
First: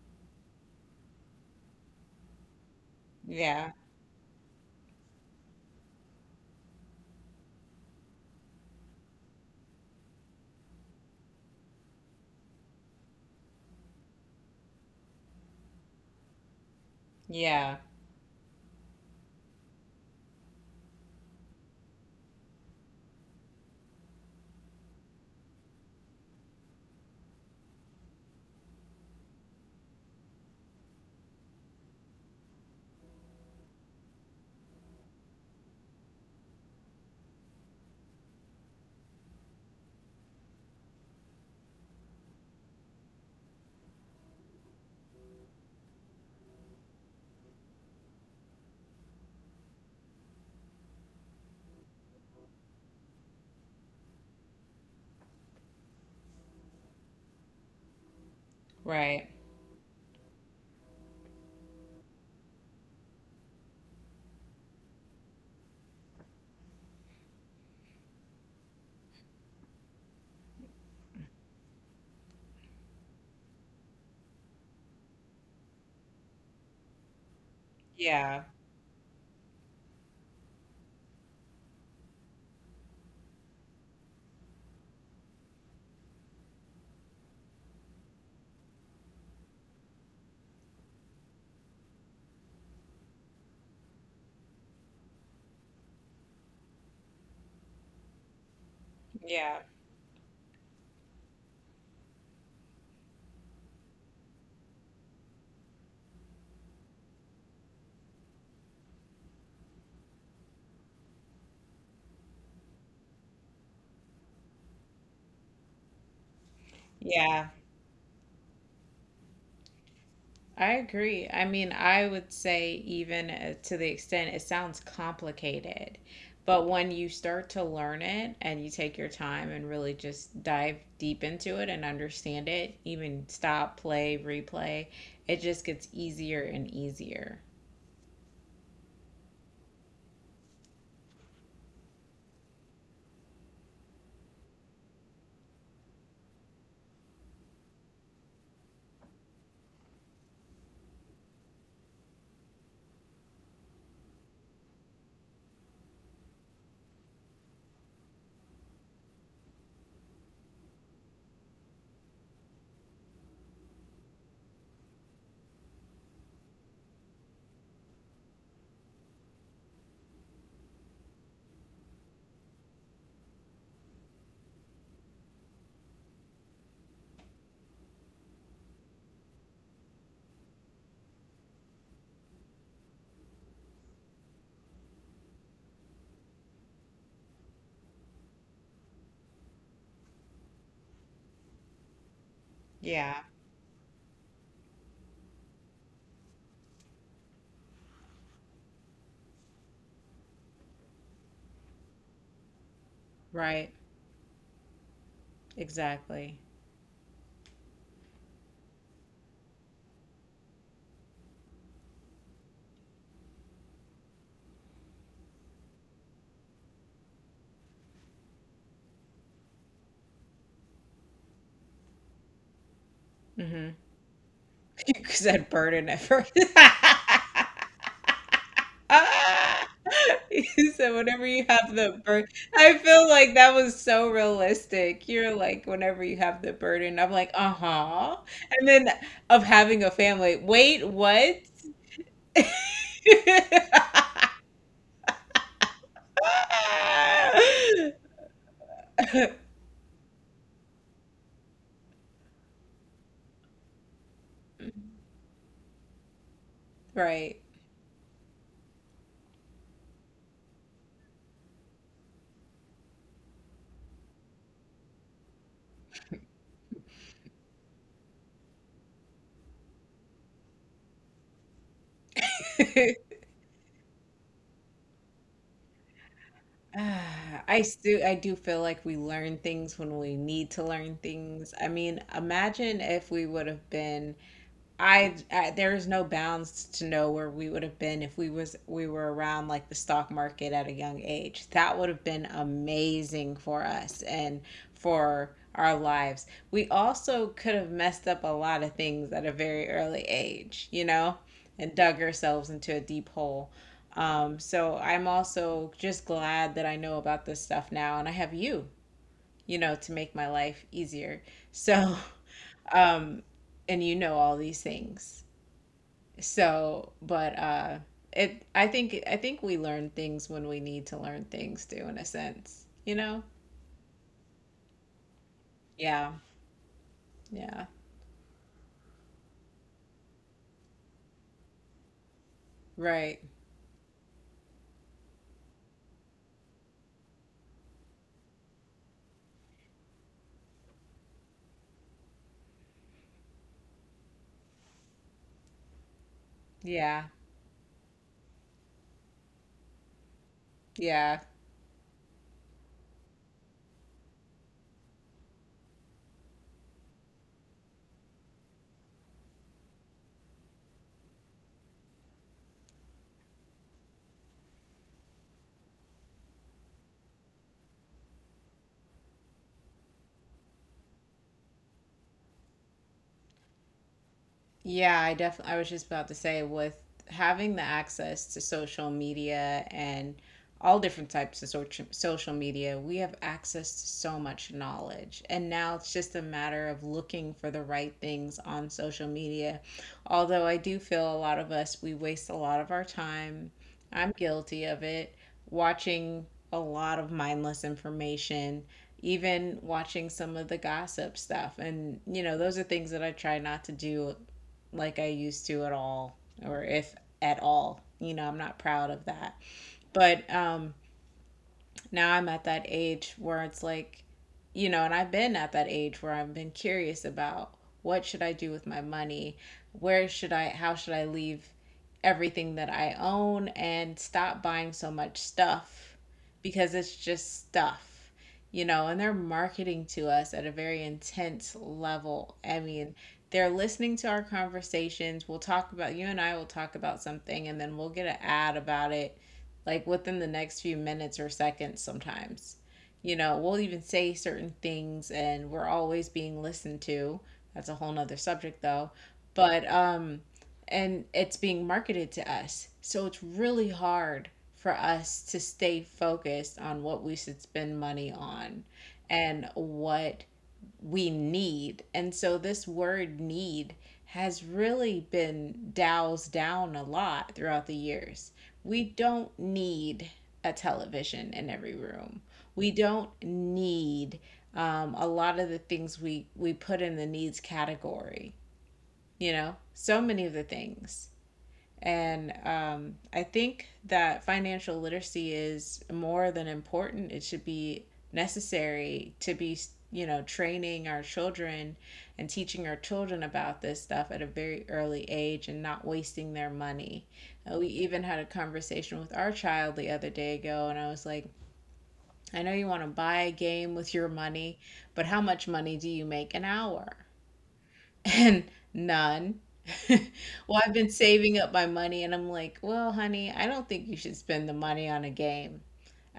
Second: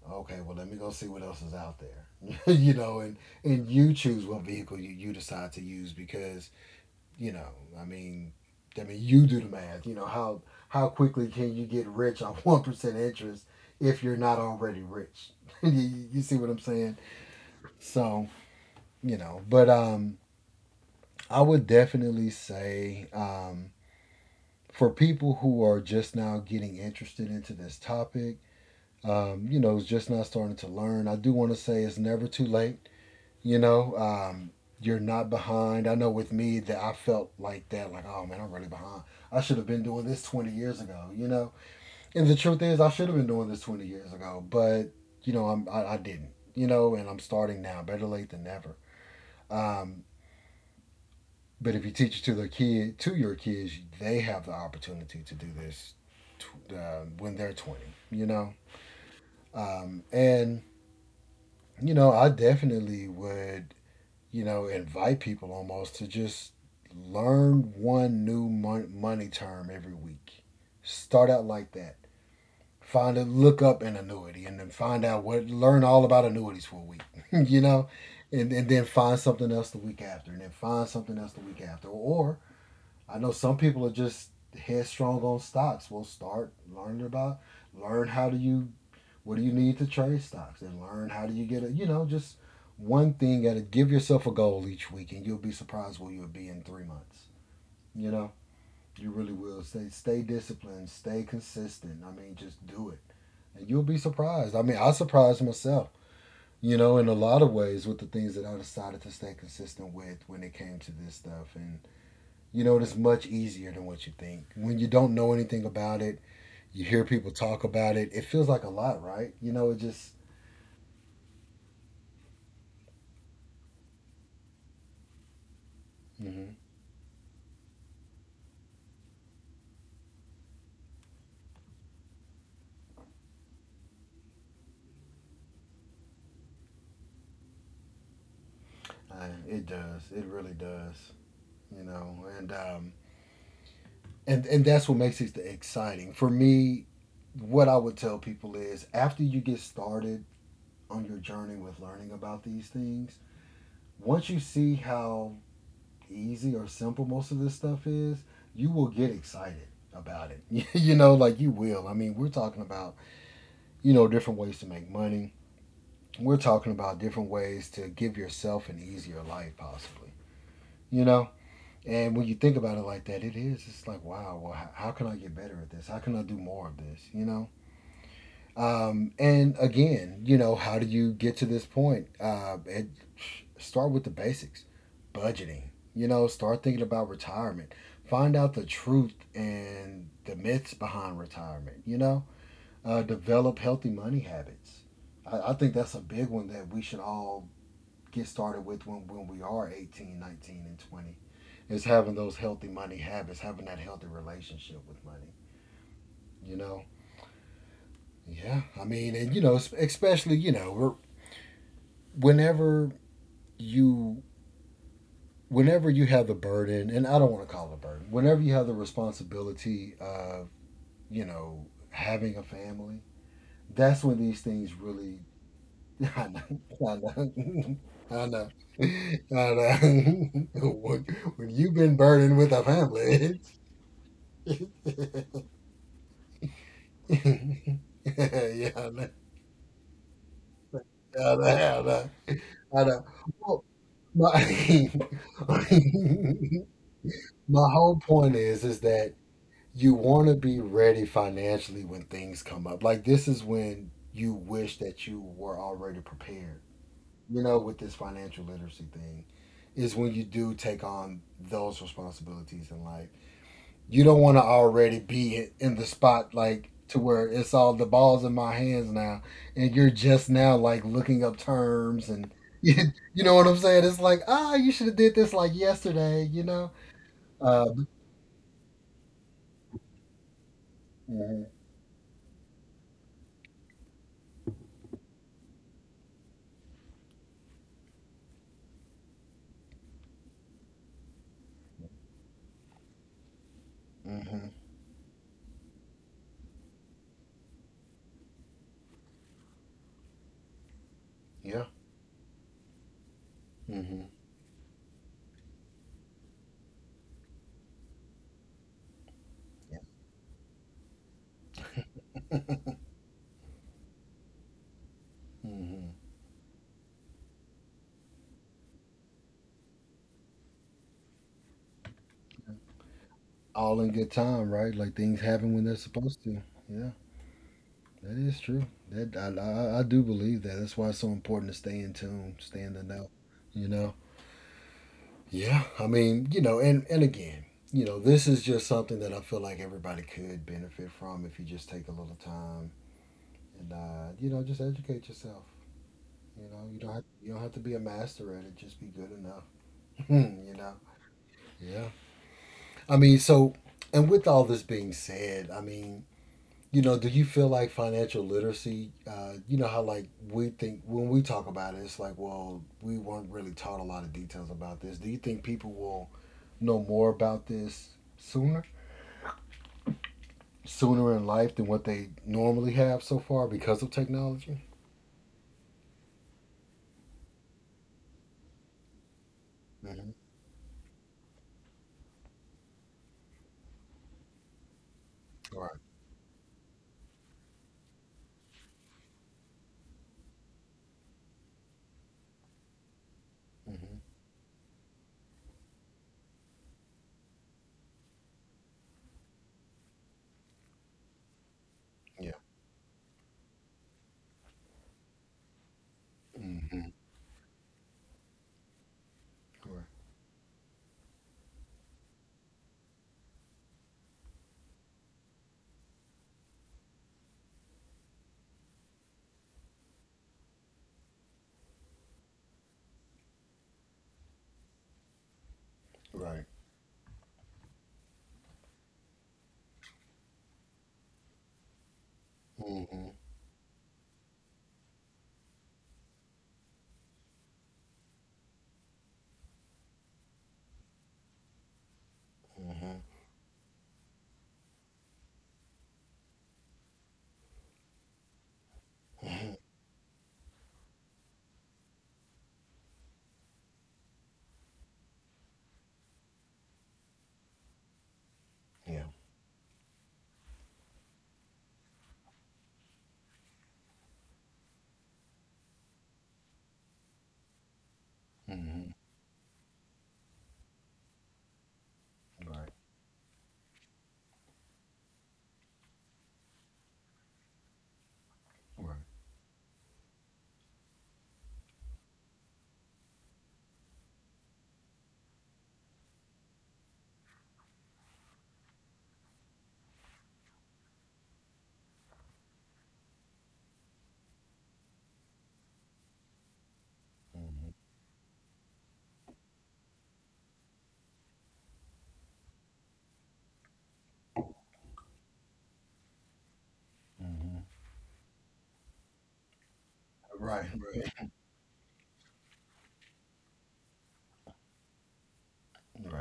okay, well, let me go see what else is out there, you know? And
Yeah.
you choose what vehicle you, you decide to use because you know, I mean, I mean, you do the math. You know how quickly can you get rich on 1% interest if you're not already rich? you see what I'm saying?
Yeah.
So you know, but I would definitely say for people who are just now getting interested into this topic, you know, just now starting to learn. I do want to say it's never too late. You know, you're not behind. I know with me that I felt like that, like, oh man, I'm really behind. I should have been doing this 20 years ago, you know? And the truth is, I should have been doing this 20 years ago, but, you know, I didn't, you know, and I'm starting now. Better late than never. Um, but if you teach it to to your kids, they have the opportunity to do this when they're 20, you know?
Right.
And, I definitely would invite people almost to just learn one new money term every week. Start out like that. Find a look up an annuity, and then find out what learn all about annuities for a week, you know,
Yeah.
and then find something else the week after, and then find something else the week after. Or I know some people are just headstrong on stocks. We'll start learning about learn how do you what do you need to trade stocks, and learn how do you get it? You know, just one thing at a give yourself a goal each week, and you'll be surprised where you'll be in 3 months. You know, you really
Yeah.
will. Stay disciplined, stay consistent. I mean, just do it. And you'll be surprised. I mean, I surprised myself, in a lot of ways with the things that I decided to stay consistent with when it came to this stuff. And it's much easier than what you think. When you don't know anything about it, you hear people
Yeah.
talk about it, it feels like a lot, right? You know, it just.
I agree. I mean, I would say, even to the extent it sounds complicated,
Mm-hmm.
but when you start to learn it and you take your time and really just dive deep into it and understand it, even stop, play, replay, it just gets easier and easier.
It does. It really does. You know, and and that's what makes it exciting for me. What I would tell people is, after you get started on your journey with learning about these things, once you see how easy or simple most of this stuff is, you will get excited about it. Like you will. I mean, we're talking about, different ways to make money. We're talking about different ways to give yourself an easier life, possibly. You know, And when you think about it like that, it is. It's like, wow, well, how can I get better at this? How can I do more of this? You know? And again, how do you get to this point? Start with the basics: budgeting, start thinking about retirement. Find out the truth and the myths behind retirement, you know? Uh,
Yeah.
develop healthy money habits. I think that's a big one that we should all get started with when, we are 18, 19, and 20, is having those healthy money habits, having
Right?
that healthy relationship with money.
Exactly.
You know, yeah. I mean, and especially whenever you you have the burden, and I don't want to call it a burden, whenever you have the responsibility of having a family,
Mm-hmm.
that's when these things
You
really.
said burden at
I
first.
know. I know. I know. I know.
You said
When.
whenever you
When
have
you've been
the burden,
burdened with a
I feel like
family.
that was so realistic. You're
it's-
like, whenever you have the burden, I'm like, uh-huh. And
yeah I
then
know.
of having a family, wait, what?
やだやだ。I know. Well, my my whole point is that you want to be ready financially when things come up. Like, this is when you wish that you were already prepared.
Right.
You know, with this financial literacy thing, is when you do take on those responsibilities in life, you don't want to already be in the spot, like, to where it's all the balls in my hands now, and you're just now, like, looking up terms, and you, you know what I'm saying. It's like, ah, you should have did this like yesterday, you know.
Ah, I
Uh,
still I do feel like we learn things when we need to learn
hmm.
things. I mean, imagine if we would have been I there is no bounds to know where we would have been if we were around like the stock market at a young age. That would have been amazing for us and
Hmm.
for our lives. We also could have messed up a lot of things at a very early age,
Yeah.
and dug ourselves into a deep hole.
Hmm.
So I'm also just glad that I know about this stuff now and I have you, to make my life easier. So,
Hmm.
um, and you know all these things. So, but it I think we learn things when we need to learn things too, in a sense, you know?
All in good time, right? Like, things happen when they're
Yeah.
supposed to. Yeah,
Yeah.
that is true. That I do believe that. That's why it's so important to stay in tune, stay in the know.
Right.
You know. Yeah, I mean, and again, this is just something that I feel like everybody could benefit from if you just take a little time and just educate yourself. You know,
Yeah.
you don't have to be a master at it. Just be good enough. you know.
Yeah.
Yeah. I mean, so and with all this being said, I mean, do you feel like financial literacy? You know how, like, we think when we talk about it, it's like, well, we weren't really taught a lot of details about this. Do you think people will know more about this sooner? sooner in life than what they normally have so far, because of technology?
Yeah, I definitely. I was just about to say, with having the access to social media
Mm-hmm.
and all different types of social media, we have access to so much knowledge. And now
Right.
it's just a matter of looking for the right things on social media. Although I do feel a lot of us, we waste a lot of our time.
Mm-hmm.
I'm guilty of it, watching a lot of mindless information even watching some of the gossip stuff and you
Yeah.
know those are things that I try not to do like I used to at all, or
Mm-hmm.
if at all. You know, I'm not proud of that.
Right.
But now I'm at that age where it's like, and I've been at that age where I've been curious about what should I do with my money? Where should I, how should I leave everything that I own and stop buying so much stuff
Right.
because it's just stuff, and they're marketing to us at a very intense level. I mean,
Mm-hmm.
they're listening to our conversations. We'll talk about, you and I will talk about something, and then we'll get an ad about it like within the next few minutes or seconds sometimes.
Mm-hmm.
You know, we'll even say certain things, and we're always being listened to. That's a whole nother subject, though. But, and it's being marketed to us. So it's really hard for us to stay focused on what we should spend money on
Yeah.
and what we need. And so this word need has really been doused down a lot throughout the years. We
Mm-hmm.
don't need a television in every room. We
Right.
don't need a lot of the things we put in the needs category,
Right.
so many of the things and I think that financial literacy is more than important. It should be necessary to be, training our children and teaching our children about this stuff at a very early age and not wasting their money.
Mm-hmm.
We even had a conversation with our child the other day ago, and I was like, I know you want to buy a game with your money, but how much money do you make an hour?
Mm-hmm.
And none. Well,
Right.
I've been
Right.
saving up my money and I'm like, well, honey, I don't think you should spend the money on a game.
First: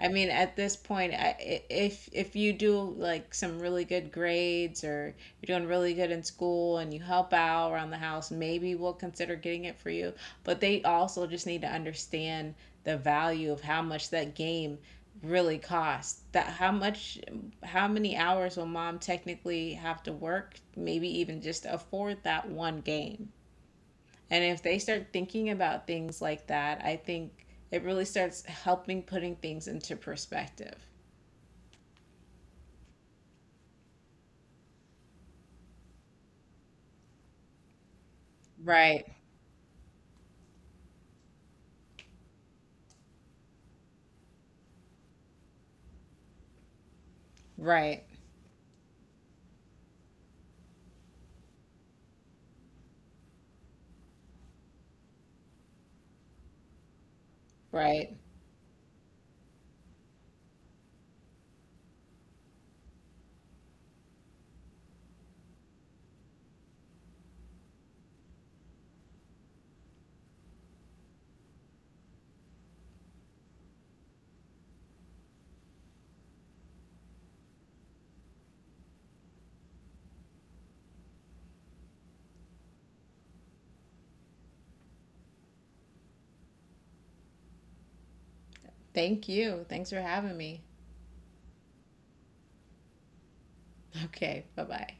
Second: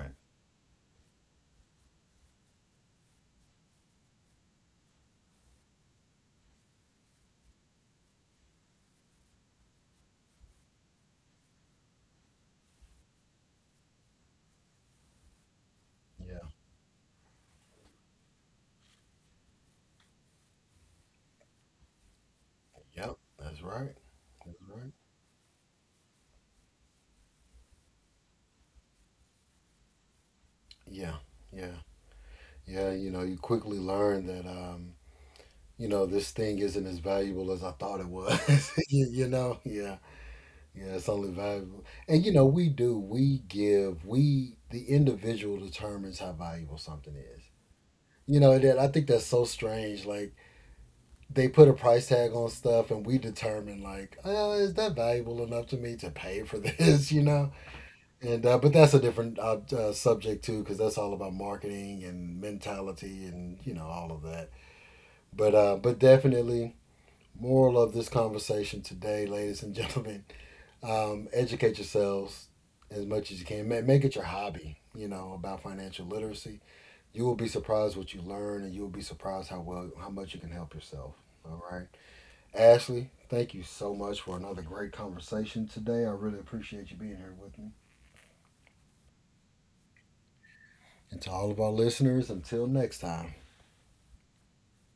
I mean, at this point, if you do like some really good grades or you're doing really good in school and you help out around the house, maybe we'll consider getting it for you. But they also just need to understand the value of how much that game really costs. That
Yeah.
how much, how many hours will mom technically have to work, maybe even just to afford that one
Yep.
game.
That's right.
And
That's
if they
right.
start thinking about things like that, I think it really starts helping putting things into perspective.
Yeah. Yeah. Yeah. You know, you quickly learn that, this thing isn't as valuable as I thought it was.
Right,
You know? Yeah. Yeah, it's only valuable. And the individual determines how valuable something is.
right,
You know, that I think that's so strange. Like, they put a price tag on stuff, and we determine, like, oh, is that valuable enough to me to pay for this, you know?
right.
And, but that's a different subject too, because that's all about marketing and mentality and, all of that. But definitely, moral of this conversation today, ladies and gentlemen, Educate yourselves as much as you can. Make it your hobby, about financial literacy. You will be surprised what you learn, and you will be surprised how much you can help yourself. All right, Ashley, thank you so much for another great conversation today. I really appreciate you being here with me.
Thank you. Thanks for having me.
And to all of our listeners, until next time.
Okay, bye bye.